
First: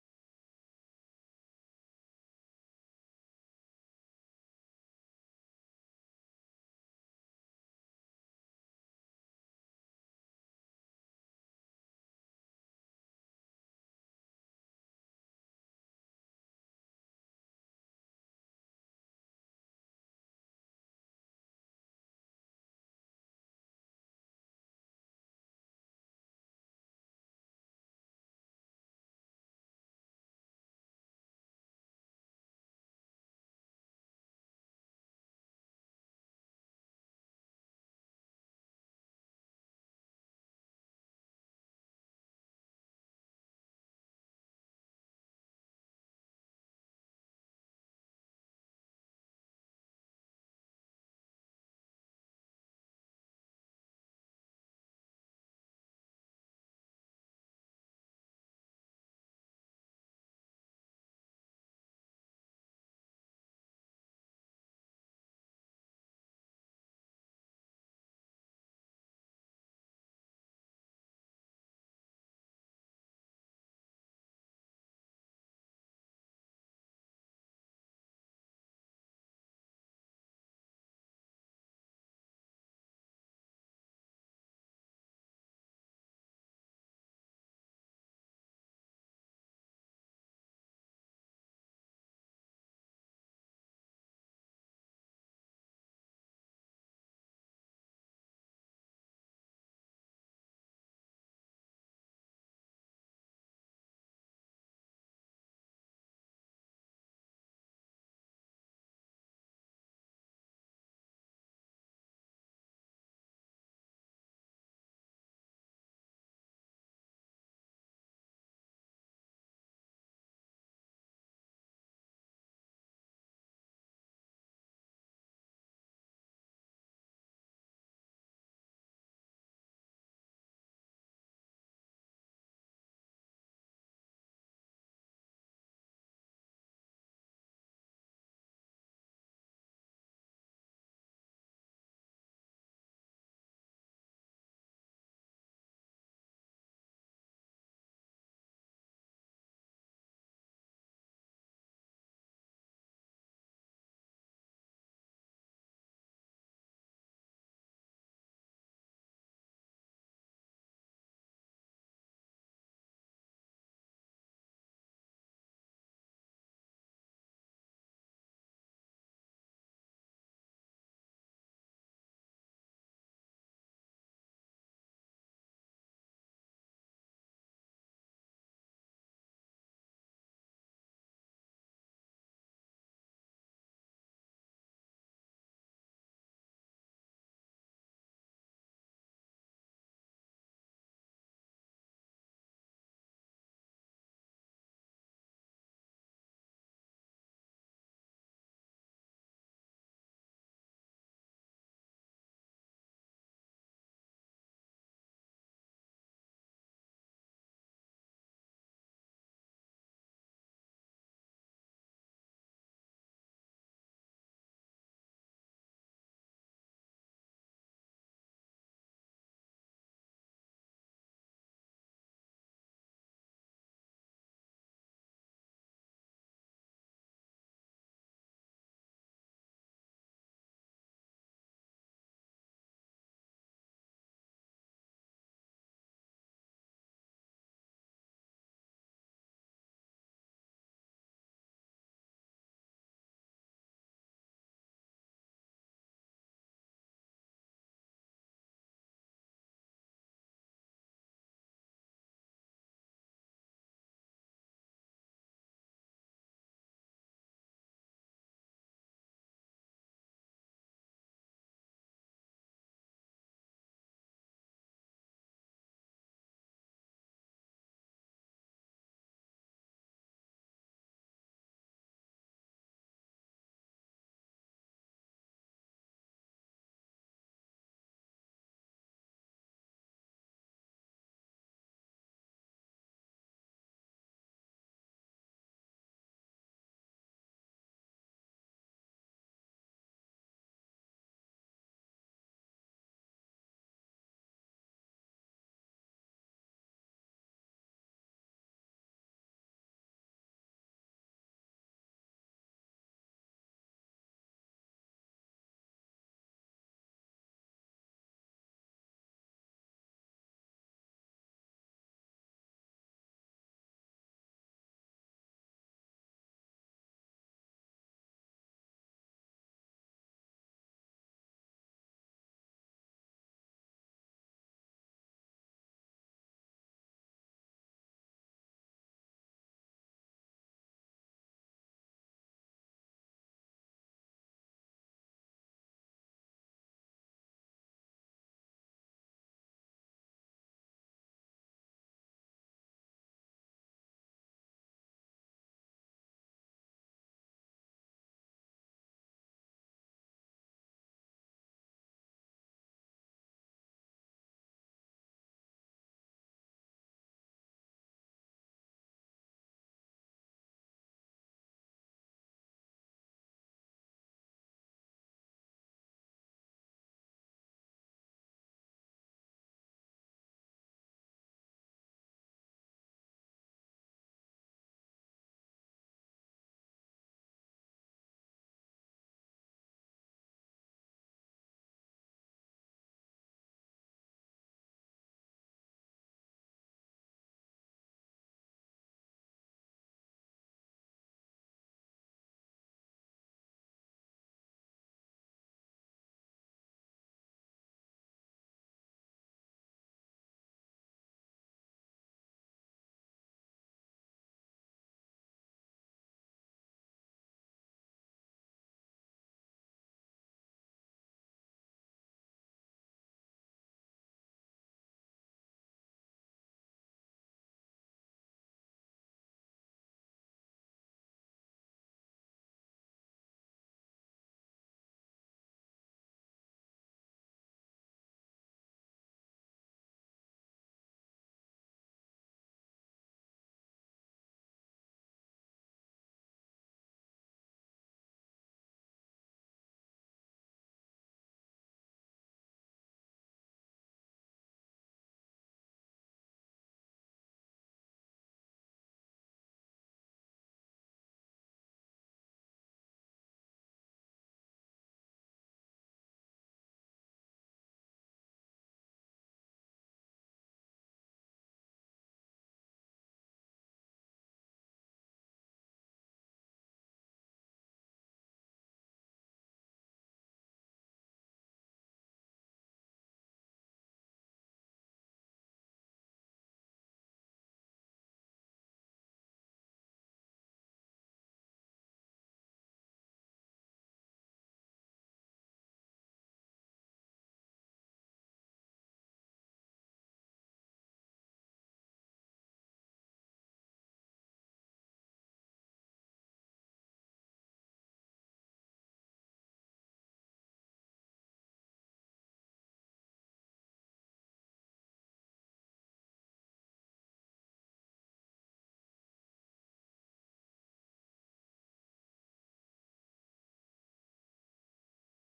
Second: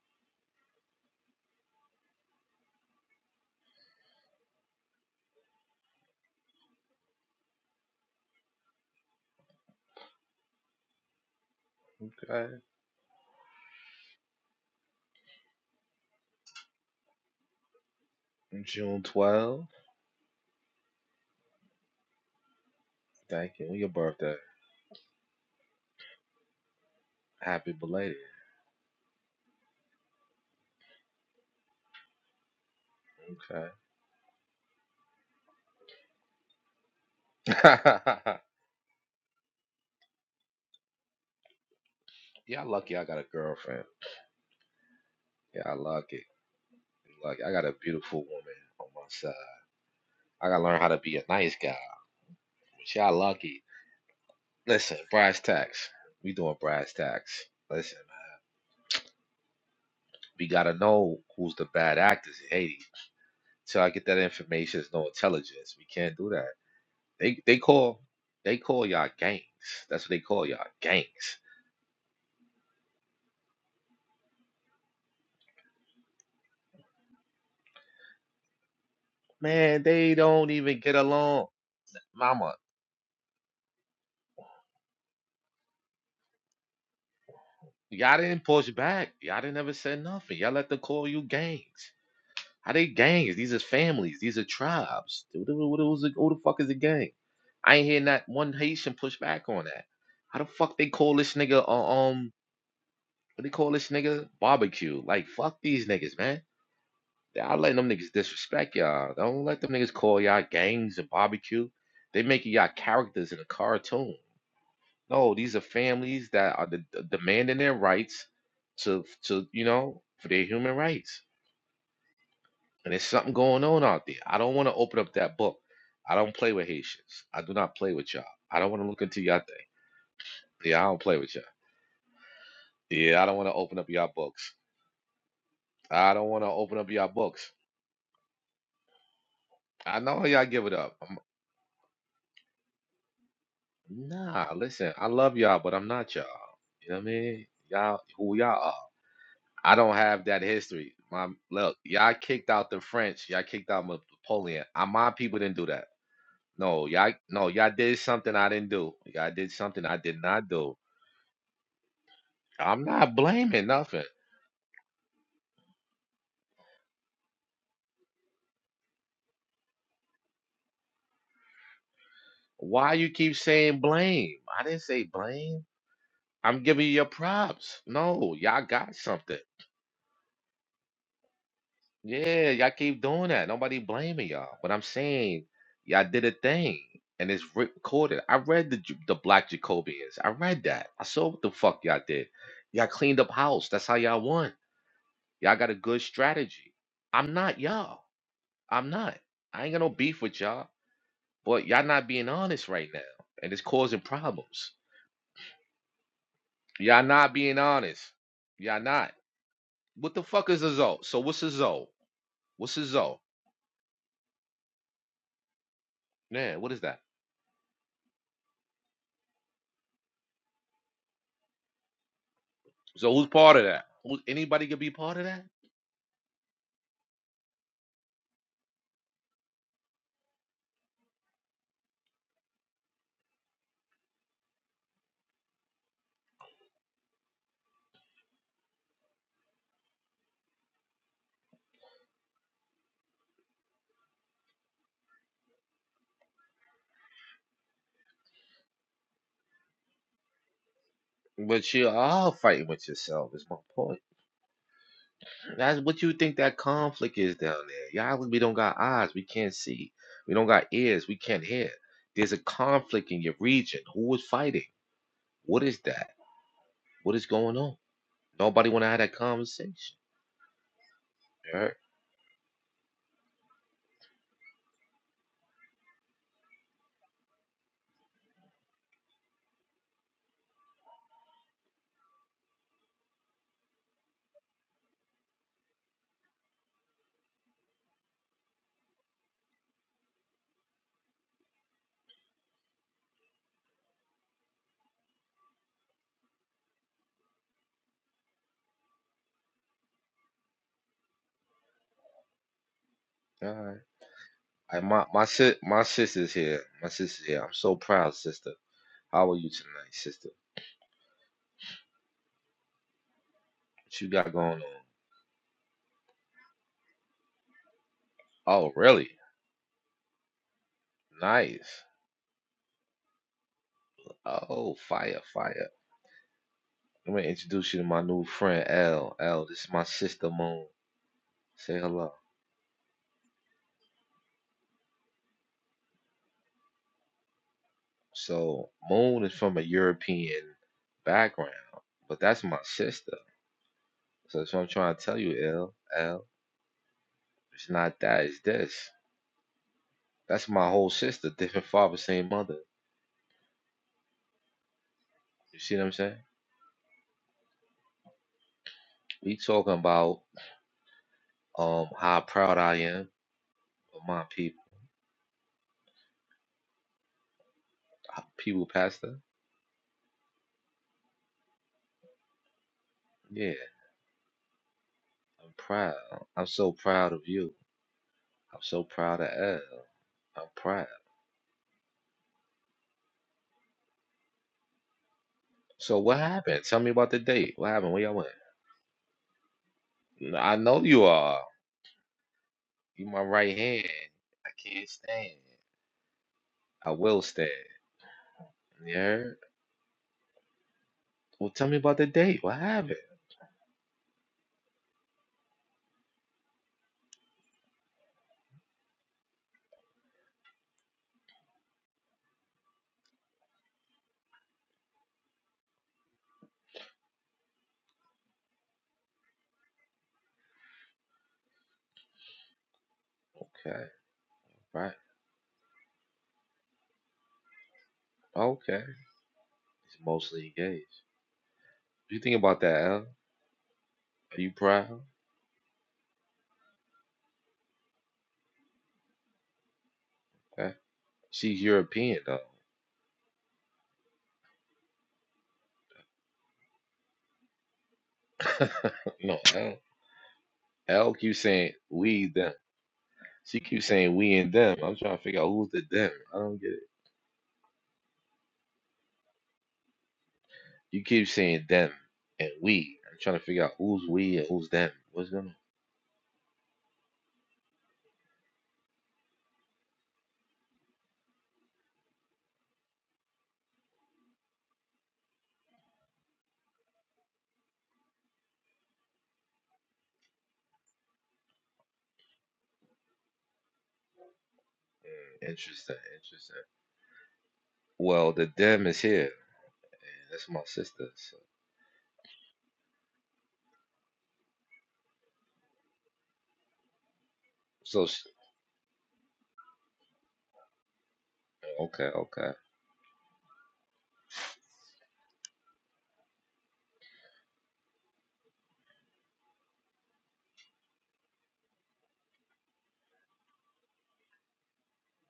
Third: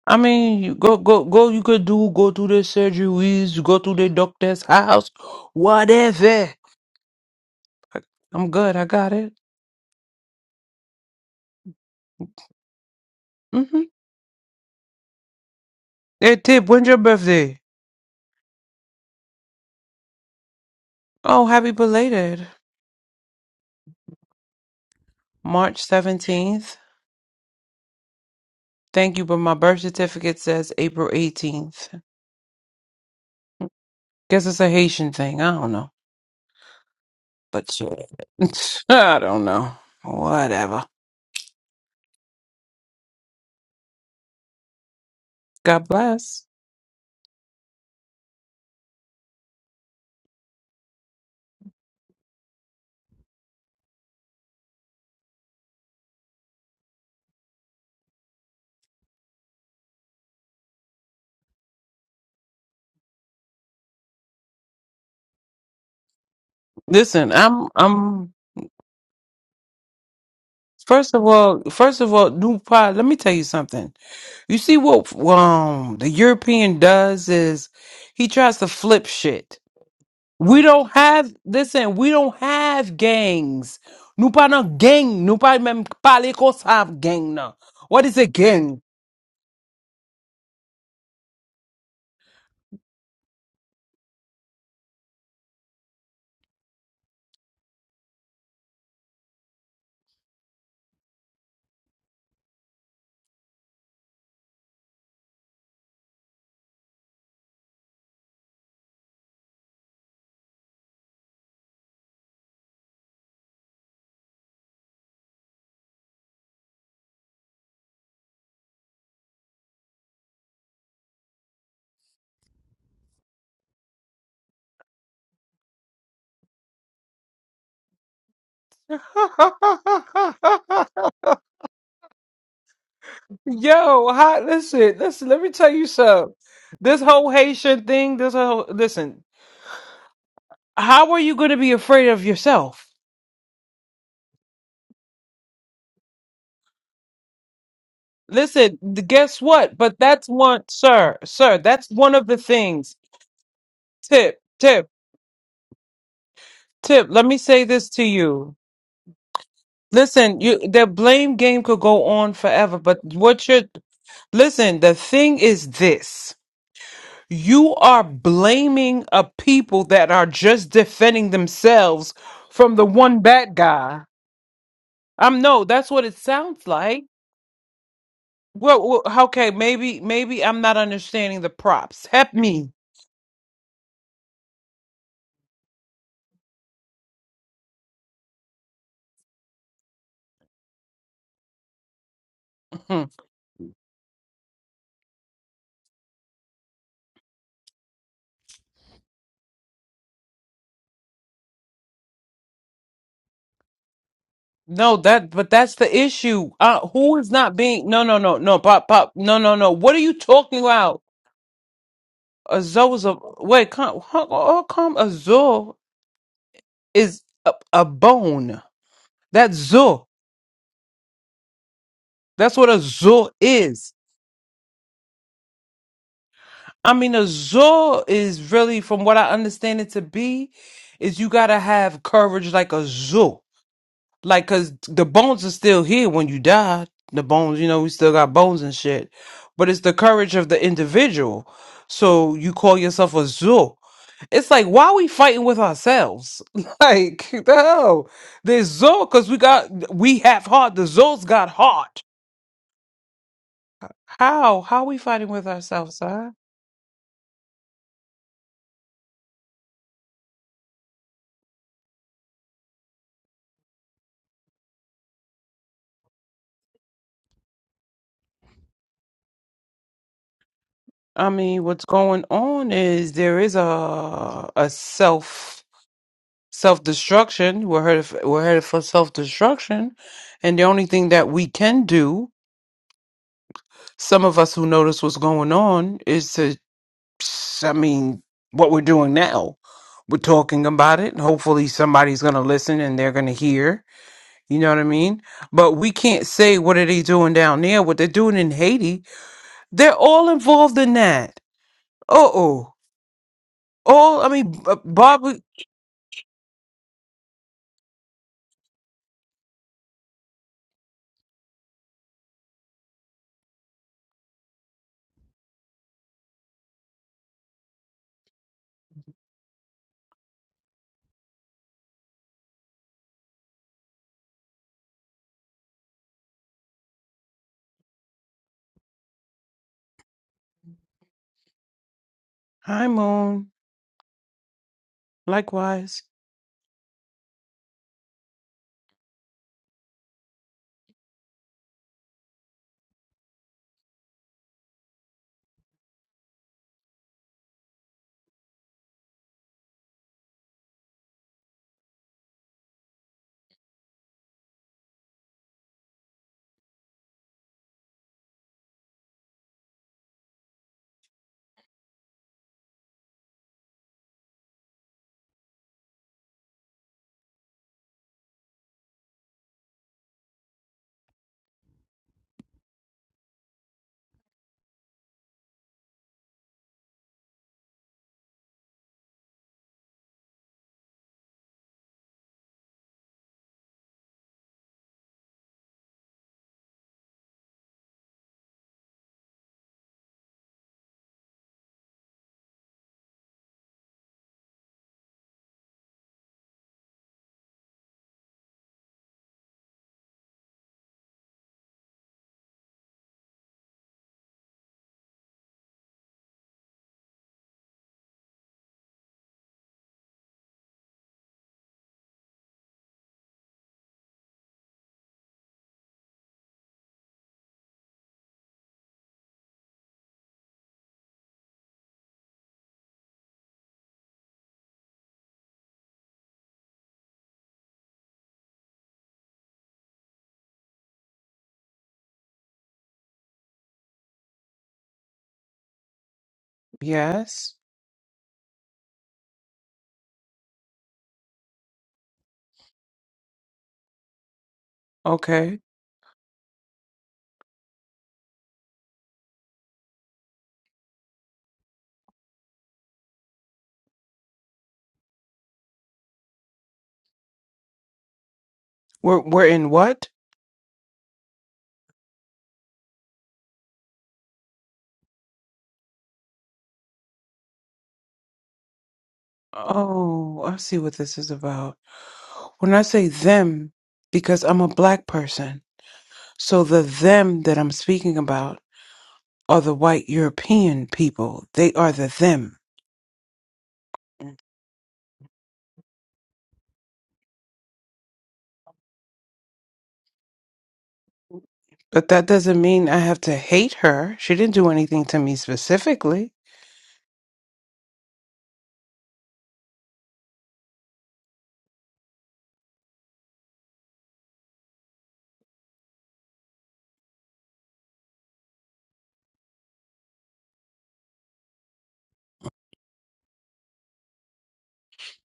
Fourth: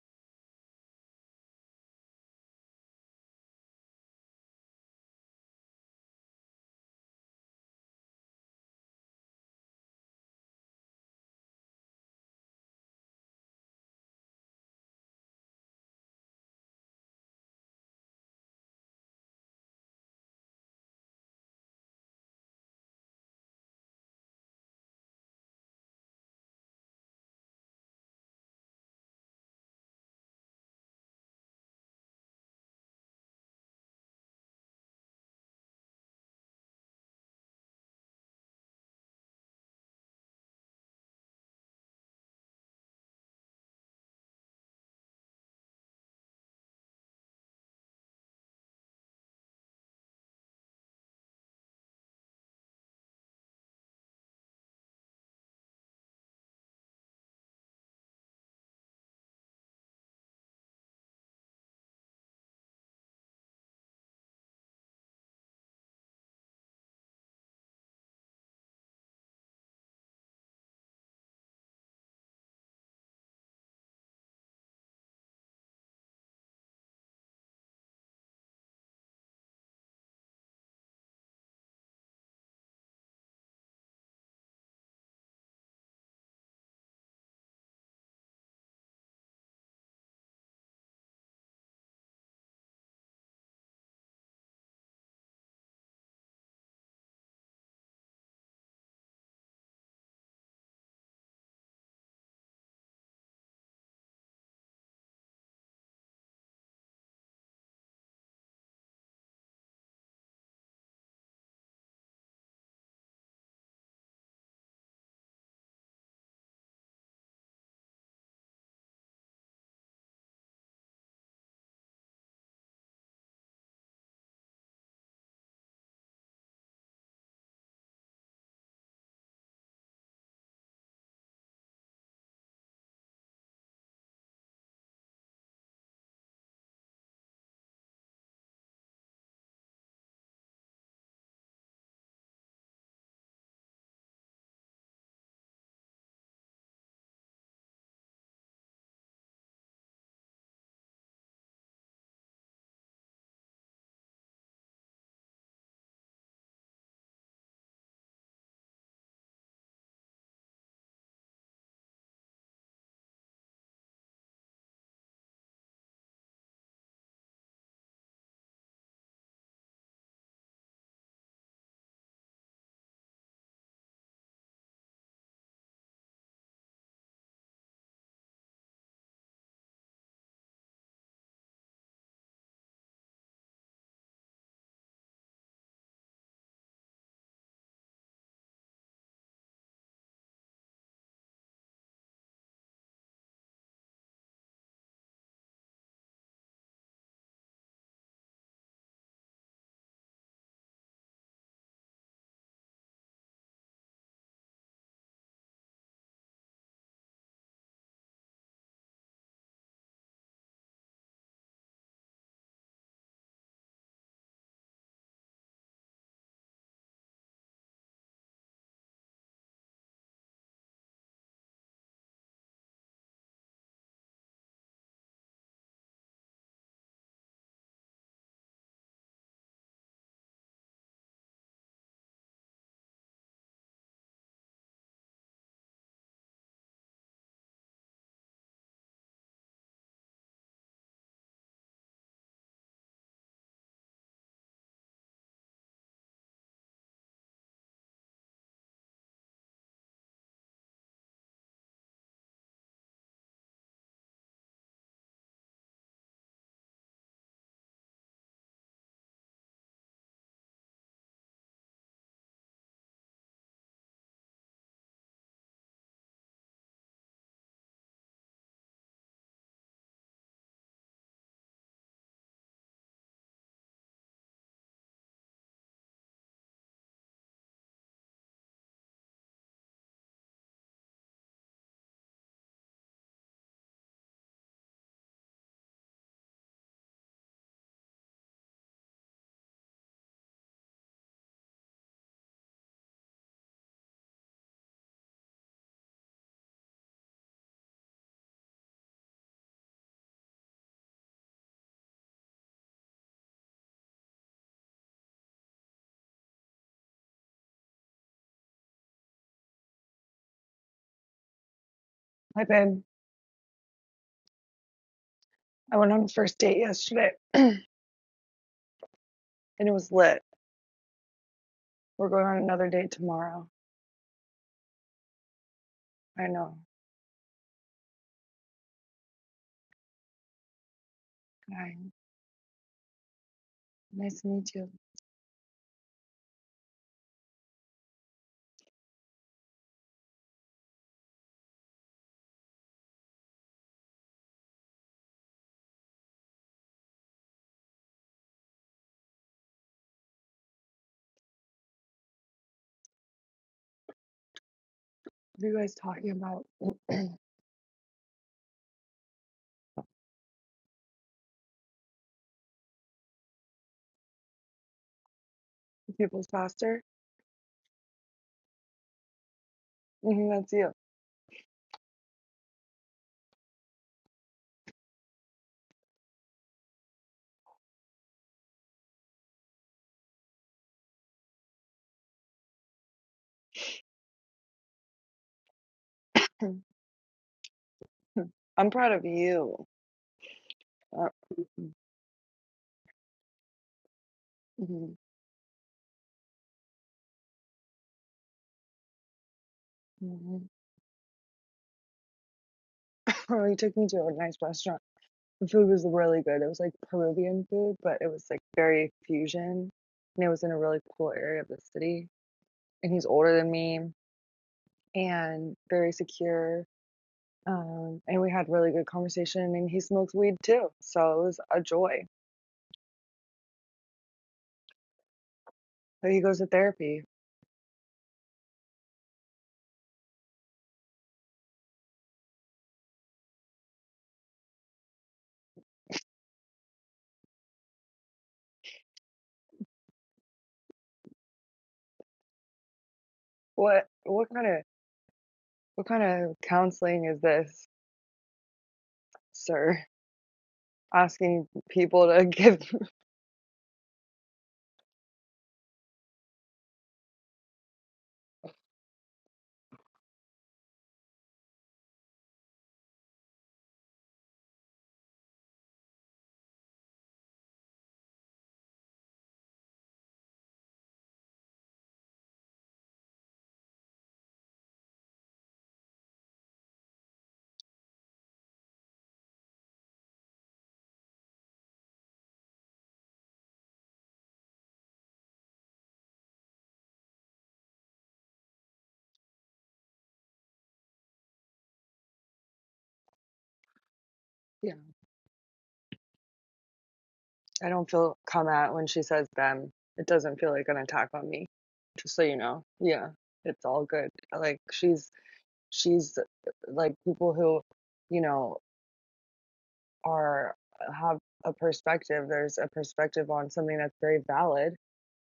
I mean, you go go go. You could do go to the surgeries, you go to the doctor's house, whatever. I'm good. I got it.
Okay.
Mm-hmm. Hey, Tip, when's your birthday?
June 12th.
Oh, happy belated.
Thank you. Your birthday.
March seventeenth.
Happy belated.
Thank you, but my birth certificate says April eighteenth.
Okay.
Guess it's a Haitian thing. I don't know, but shit, I don't know. Whatever.
Y'all lucky I got a girlfriend. Y'all
God
lucky.
bless.
Like I got a beautiful woman on my side. I gotta learn how to be a nice guy. But y'all lucky. Listen, brass tacks. We doing brass tacks. Listen, we gotta know who's the bad actors in Haiti. Till I get that information, there's no intelligence. We can't do that.
Listen,
They they
I'm
call
I'm
they call y'all gangs. That's what they call y'all
first of
gangs.
all first of all, new pod, let me tell you something. You see what um the European does is he tries to flip shit.
Man, they don't
We
even
don't
get
have
along.
listen, we don't
Mama,
have gangs. Nous pas nan gang, nous pas même parler comme ça gang now. What
y'all
is a
didn't push
gang?
back. Y'all didn't ever say nothing. Y'all let them call you gangs. How they gangs? These are families. These are tribes. What the, what the, what who the fuck is a gang? I ain't hear not one Haitian push back on that. How the fuck they call this nigga uh, um what they call this nigga barbecue? Like fuck these niggas, man. Y'all letting them niggas disrespect y'all. Don't let them niggas call y'all gangs and barbecue. They making y'all characters in a cartoon. No, these are families that are de- de- demanding their rights to to you know for their human rights. and there's something going on out there. I don't want to open up that book. I don't play with Haitians. I do not play with y'all. I don't want to look into y'all thing. Yeah, I don't play with y'all. Yeah, I don't want to open up y'all
Yo, hi,
books.
listen, listen, let me tell you
I don't
something.
want to open up
This
y'all
whole
books.
Haitian thing, this whole listen,
I know how y'all give it up.
how
I'm,
are you gonna be afraid of yourself?
nah, listen, I love y'all, but I'm not y'all. You know what I mean? Y'all, who y'all are.
Listen, th- guess
I
what?
don't
But
have
that's
that
one,
history.
sir,
My
sir,
look,
that's
y'all
one of the
kicked out the
things.
French. Y'all kicked out
Tip,
Napoleon. I,
tip,
my people didn't do that. No,
tip.
y'all,
Let me
no,
say
y'all
this
did
to
something I
you.
didn't do. Y'all did something I did
Listen,
not
you,
do
the blame game could go on forever,
I'm
but
not
what you're,
blaming nothing.
listen, the thing is this. You are blaming a people that are just defending themselves from the
Why you
one
keep
bad
saying
guy.
blame? I didn't say
Um, no,
blame.
that's what it
I'm
sounds
giving you your
like.
props. No, y'all
Well,
got
well
something.
okay, maybe, maybe I'm not understanding the props. Help
Yeah, y'all
me.
keep doing that. Nobody blaming y'all. But I'm saying y'all did a thing, and it's recorded. I read the Ju- the Black Jacobians. I read that. I saw what the fuck y'all did. Y'all cleaned up house. That's how y'all won. Y'all got a good strategy. I'm not y'all. I'm not. I ain't got no beef with y'all. But y'all not being honest right now, and it's causing problems.
No, that but that's the issue. Uh,
Y'all
who is
not
not
being
being? No,
honest.
no, no, no,
Y'all
pop,
not.
pop, no, no, no. What are
What
you
the fuck
talking
is a zo?
about?
So what's a zo? What's a
Azor is a
zo?
wait. Come, huh, oh, come. Azor
Man, what is that?
is a, a bone. That's Zor. That's what a
So who's
Zor
part of that?
is.
Who, anybody could be part of that?
I mean, a Zor is really, from what I understand it to be, is you gotta have courage like a Zor. Like, cause the bones are still here when you die. The bones, you know, we still got bones and shit. But it's the courage of the individual. So you call yourself a zoo. It's like, why are we fighting with ourselves? Like, the hell? There's zoo, cause we got, we have heart. The zoo's got
But you are
heart.
all fighting with yourself is my point.
How? How we fighting with
That's
ourselves,
what you
huh?
think that conflict is down there. Y'all, we don't got eyes, we can't see. We don't got ears, we can't hear. There's a conflict in your region. Who is fighting? What is that? What is going on? Nobody want to have that conversation.
I
All
mean,
right.
what's going on is there is a a self self destruction. We're headed for, we're headed for self destruction, and the only thing that we can do, some of us who notice what's going on, is to, I mean, what we're doing now. We're talking about it, and hopefully somebody's gonna listen and they're gonna hear. You know what I mean? But we can't say what are they doing down there, what they're doing in Haiti. They're all involved in that. Uh oh.
All right.
All I mean, b-
I, my
Bob.
my sis my sister's here. My sister's here. I'm so proud, sister. How are you tonight, sister?
Hi, babe.
What you got going on?
I went on a first date yesterday
Oh, really?
and it was lit.
Nice.
We're going on another date tomorrow.
Oh, fire, fire.
I know.
I'm gonna introduce you to my new friend L. L, this is my sister Moon.
Hi.
Say hello.
Hi, Moon.
Nice to meet you. Are
Likewise.
So Moon is from a European background, but that's my sister. So that's what I'm trying to tell you, L. L. It's not that, it's this. That's my whole sister, different father, same mother. You
you
see
guys
what I'm
talking
saying?
about
We talking about um how proud I am of my people,
people's pastor?
people, Pastor.
hmm that's you.
Yeah, I'm proud. I'm so proud of you. I'm so proud of Elle. I'm proud. So what happened? Tell me about the date. What happened? Where y'all went?
I'm proud of you.
N- I know you
Uh,
are.
mhm,
You my right hand. I can't
mhm,
stand. I will stand. You heard?
mhm.
Well, tell me about the date. What happened?
Oh, you took me to a nice restaurant. The food was really good. It was like Peruvian food, but it was like very fusion. And it was in a really cool area of the city. And he's older than me and very secure Um, and we had really good conversation and he smokes weed too. So it was a joy.
Okay, right.
So he goes to therapy.
Okay. He's mostly engaged. you think about that, Elle? Are you proud?
Yes.
Okay. She's European
What what kind of
Okay.
what kind of counseling is this,
though. no, Elle.
sir?
LQ
Asking
saying
people to
we them.
give
CQ saying we and them. I'm trying to figure out who's the them. I don't get it.
We're we're in what?
You keep saying them and we. I'm trying to figure out who's we and who's them. What's going on?
Oh, I see what this is about. When I say them, because I'm a black person, so the them that I'm speaking about are the white European people. They are the them.
Interesting, interesting. Well, the them is here. and That's my sister. So,
But that doesn't mean I have to hate her. She didn't do
yeah.
anything to me specifically.
I don't
so
feel come at when she says them. It doesn't feel like an attack on me.
okay,
Just so you
okay.
know. Yeah. It's all good. Like she's she's like people who, you know, are have a perspective. There's a perspective on something that's very valid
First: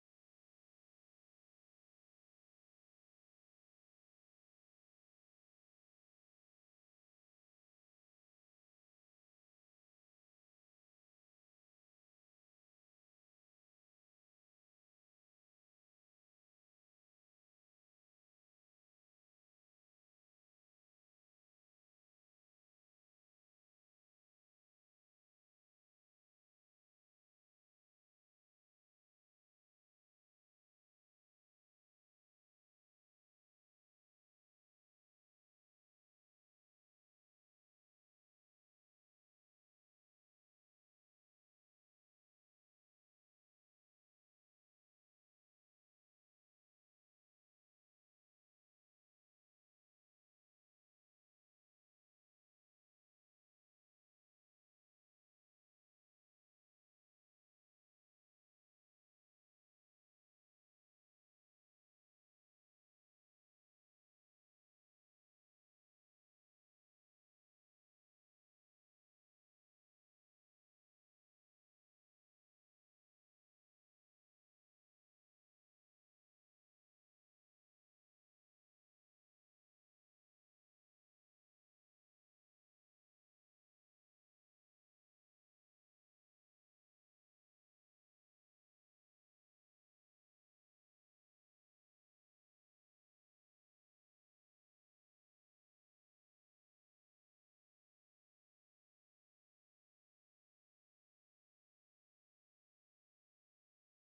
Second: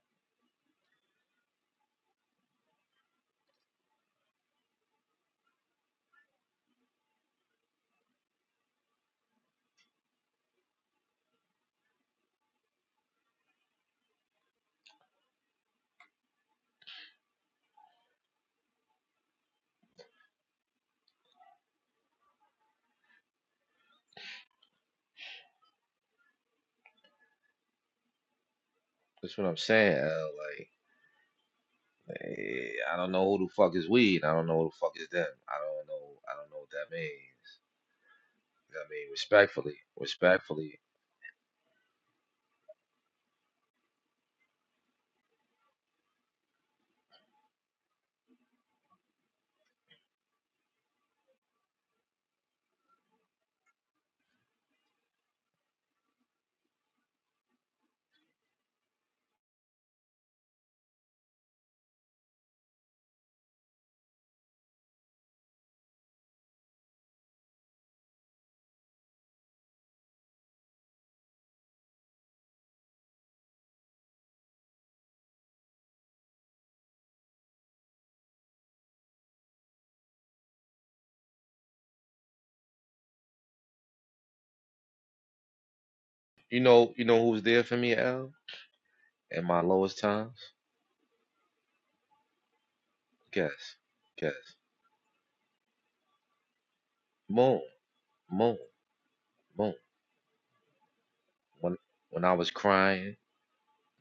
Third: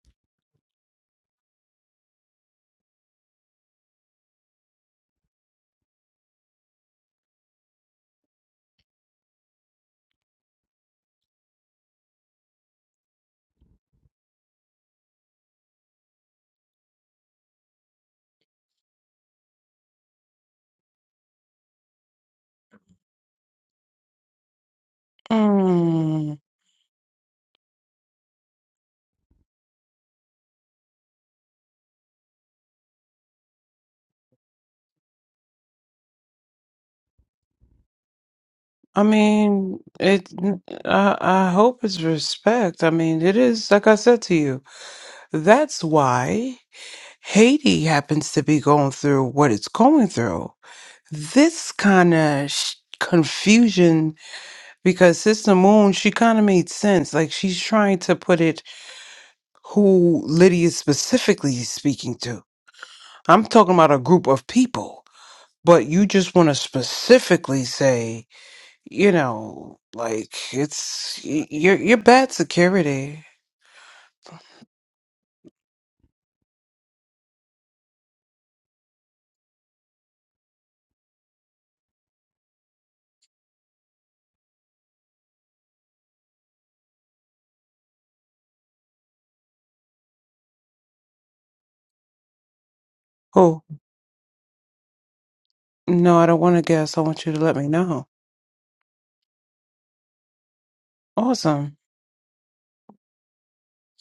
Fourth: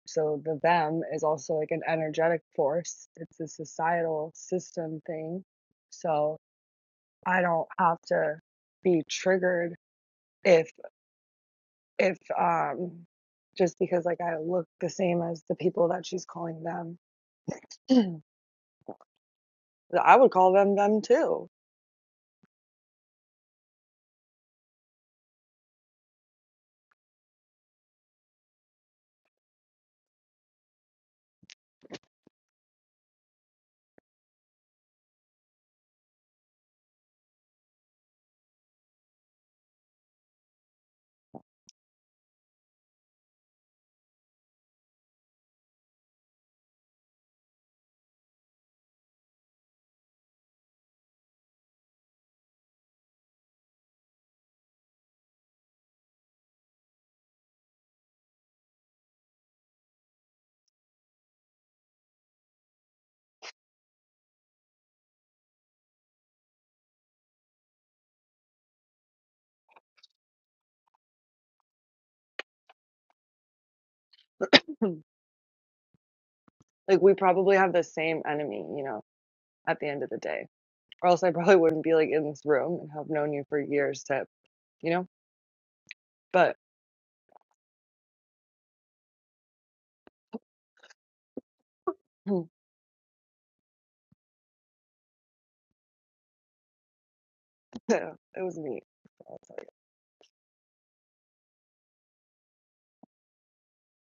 So the them is also like an energetic force. It's a societal system thing. So I don't have to be triggered if if um just because like I look the same as the people that she's calling them. I would call them them too.
Mm,
That's what I'm saying. L. Like, eh, I don't know who the fuck is we, and I don't know who the fuck is them. I don't know. I don't know what that means. You know what I
I
mean, respectfully,
mean, it.
respectfully.
I, I hope it's respect. I mean, it is like I said to you. That's why. Haiti happens to be going through what it's going through. This kind of sh- confusion, because Sister Moon, she kind of made sense. Like she's trying to put it who Lydia is specifically speaking to. I'm talking about a group of people, but you just want to specifically say, you know, like it's y- you're you're bad security.
Like we probably have the same enemy, you know, at the end of the day. Or else I probably wouldn't be like in this room and have known you for years to, you know. But
You know, you know who's there for me, L, in my lowest times.
Oh,
Guess, guess.
no, I don't want to guess. I want you to let
Moon,
me know.
it
moon,
was me. So,
moon.
Awesome.
When when I was crying,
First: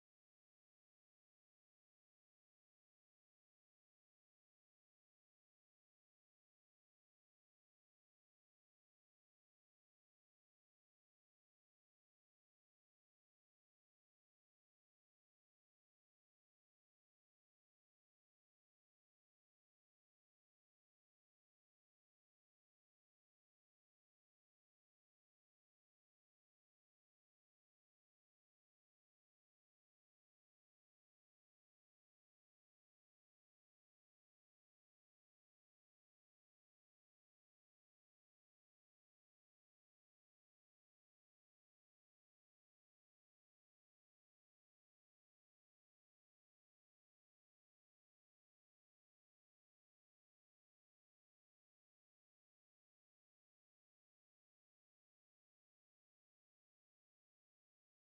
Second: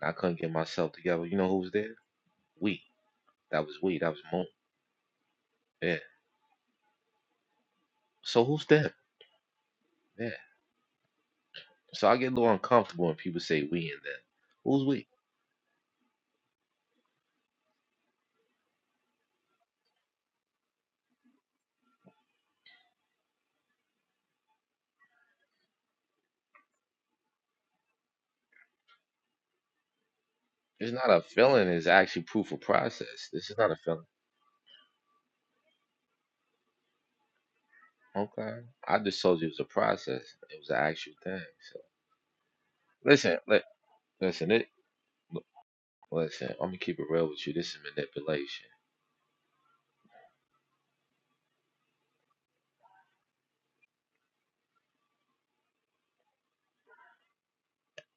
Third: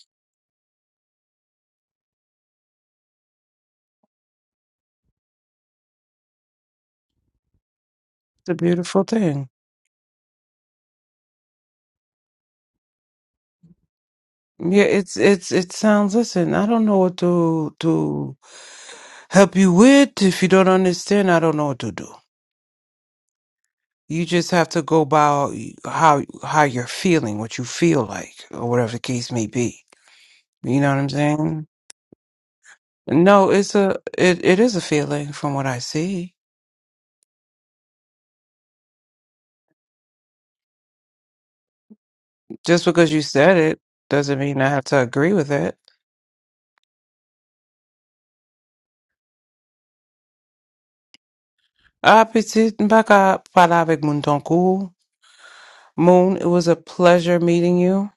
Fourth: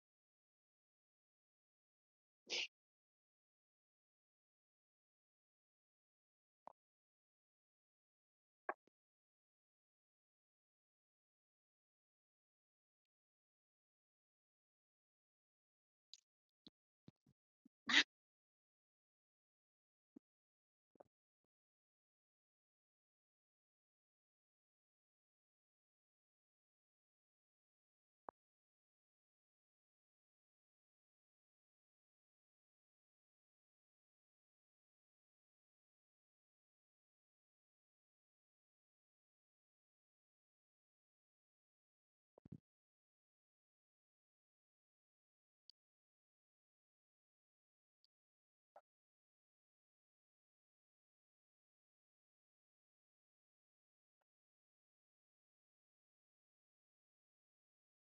I couldn't get myself together. You know who was there? We. That was we. That was moon. Yeah. So
It's a
who's them?
beautiful thing.
Yeah. So I get a little uncomfortable when people say we and them.
Yeah,
Who's we?
it's it's it sounds listen, I don't know what to to help you with. If you don't understand, I don't know what to do. You just have to go by how how you're feeling, what you feel like, or whatever the case may be. You know
It's
what I'm
not a feeling.
saying?
It's actually proof of process. This
No,
is not
it's
a
a
feeling.
it, it is a feeling from what I see.
Okay. I just told you it was a process. It was an actual thing. So
Just because you
listen,
said
li-
it doesn't
listen.
mean
It.
I have to agree
look,
with it.
Listen. I'm gonna keep it real with you. This is manipulation.
Ah, petit Mbaka, parla avec Moon Tonku. Moon, it was a pleasure meeting you.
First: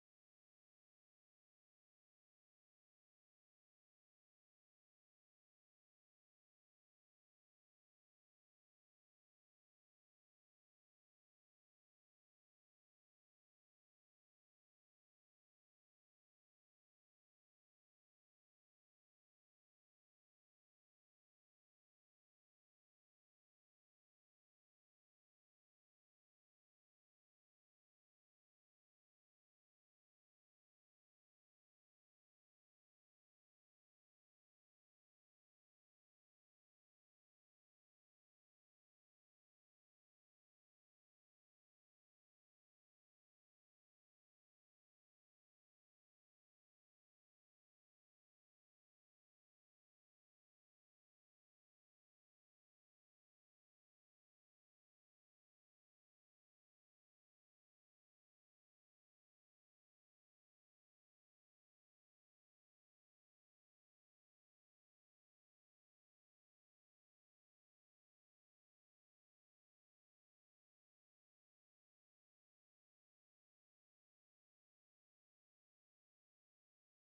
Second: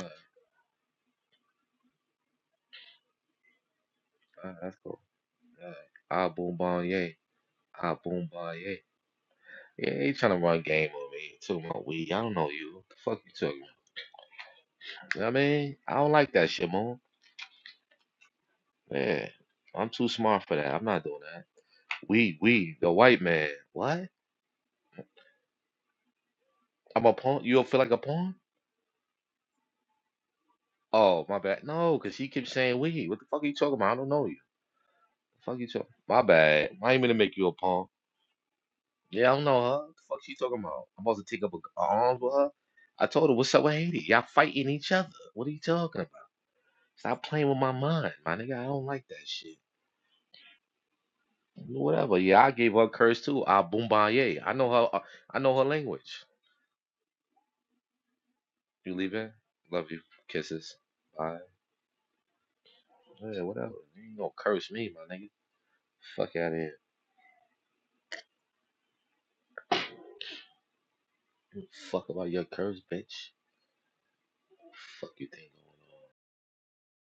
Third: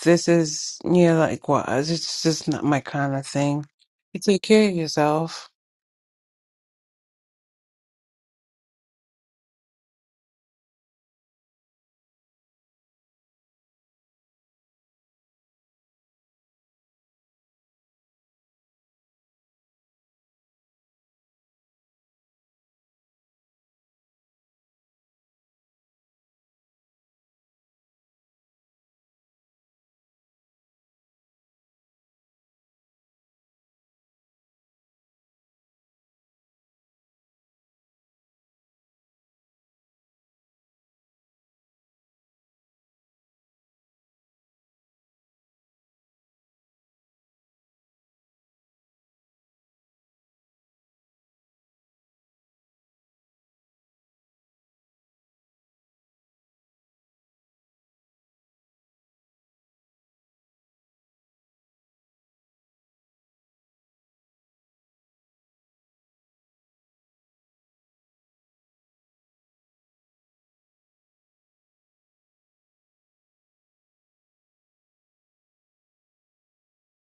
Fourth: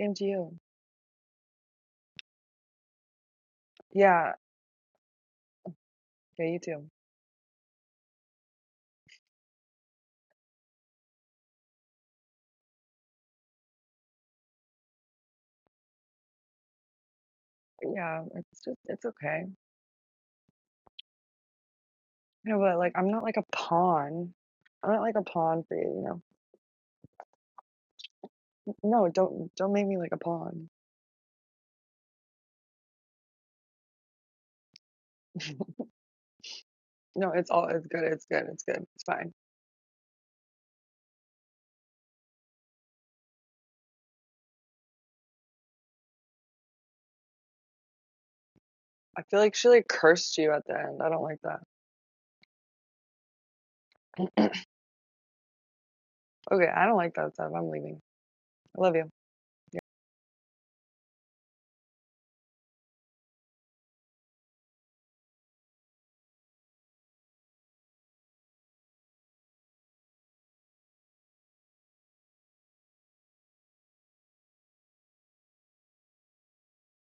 All
to
This
you.
is yeah, like what? It's just not my kind of thing. You
Yeah.
take
right. All right
care of
that's cool.
yourself.
All right. Ah,
Yeah,
boom,
you
bon,
too.
yeah. Ah, boom, boy, yeah. Yeah, he trying to run game on me. Too My weed. I don't know you. What The fuck you talking about? You know what I mean, I don't like that shit, man.
Yeah, it's just it's
Yeah,
okay.
I'm too smart for that. I'm not doing that. We,
No,
we,
but
the
like I'm
white
not like
man.
a
What?
pawn. I'm not like a pawn for you, you know.
I'm a pawn? You don't feel like a pawn?
No, don't don't make me like a pawn.
Oh, my bad. No, because he keeps saying we. What the fuck are you talking about? I don't know you. The fuck you talking My bad. I ain't gonna
No,
make you
it's
a
all
pawn.
it's good, it's good, it's good, it's
Yeah,
fine.
I don't know her. The fuck she talking about? I'm supposed to take up a, a arms with her? I told her, what's up with Haiti? Y'all fighting each other. What are you talking about? Stop playing with my mind, my nigga. I don't like
I
that
feel like
shit.
she like cursed you at the end. I don't like that.
Whatever. Yeah, I gave her a curse too. Ah, Boombaye. I know her. uh, I know her language.
Okay, I don't like that stuff. I'm leaving. I
You
love you.
leaving? Love you. Kisses. Bye. Yeah, whatever. You ain't gonna curse me, my nigga. Fuck out of here. Fuck about your curse, bitch. Fuck you think.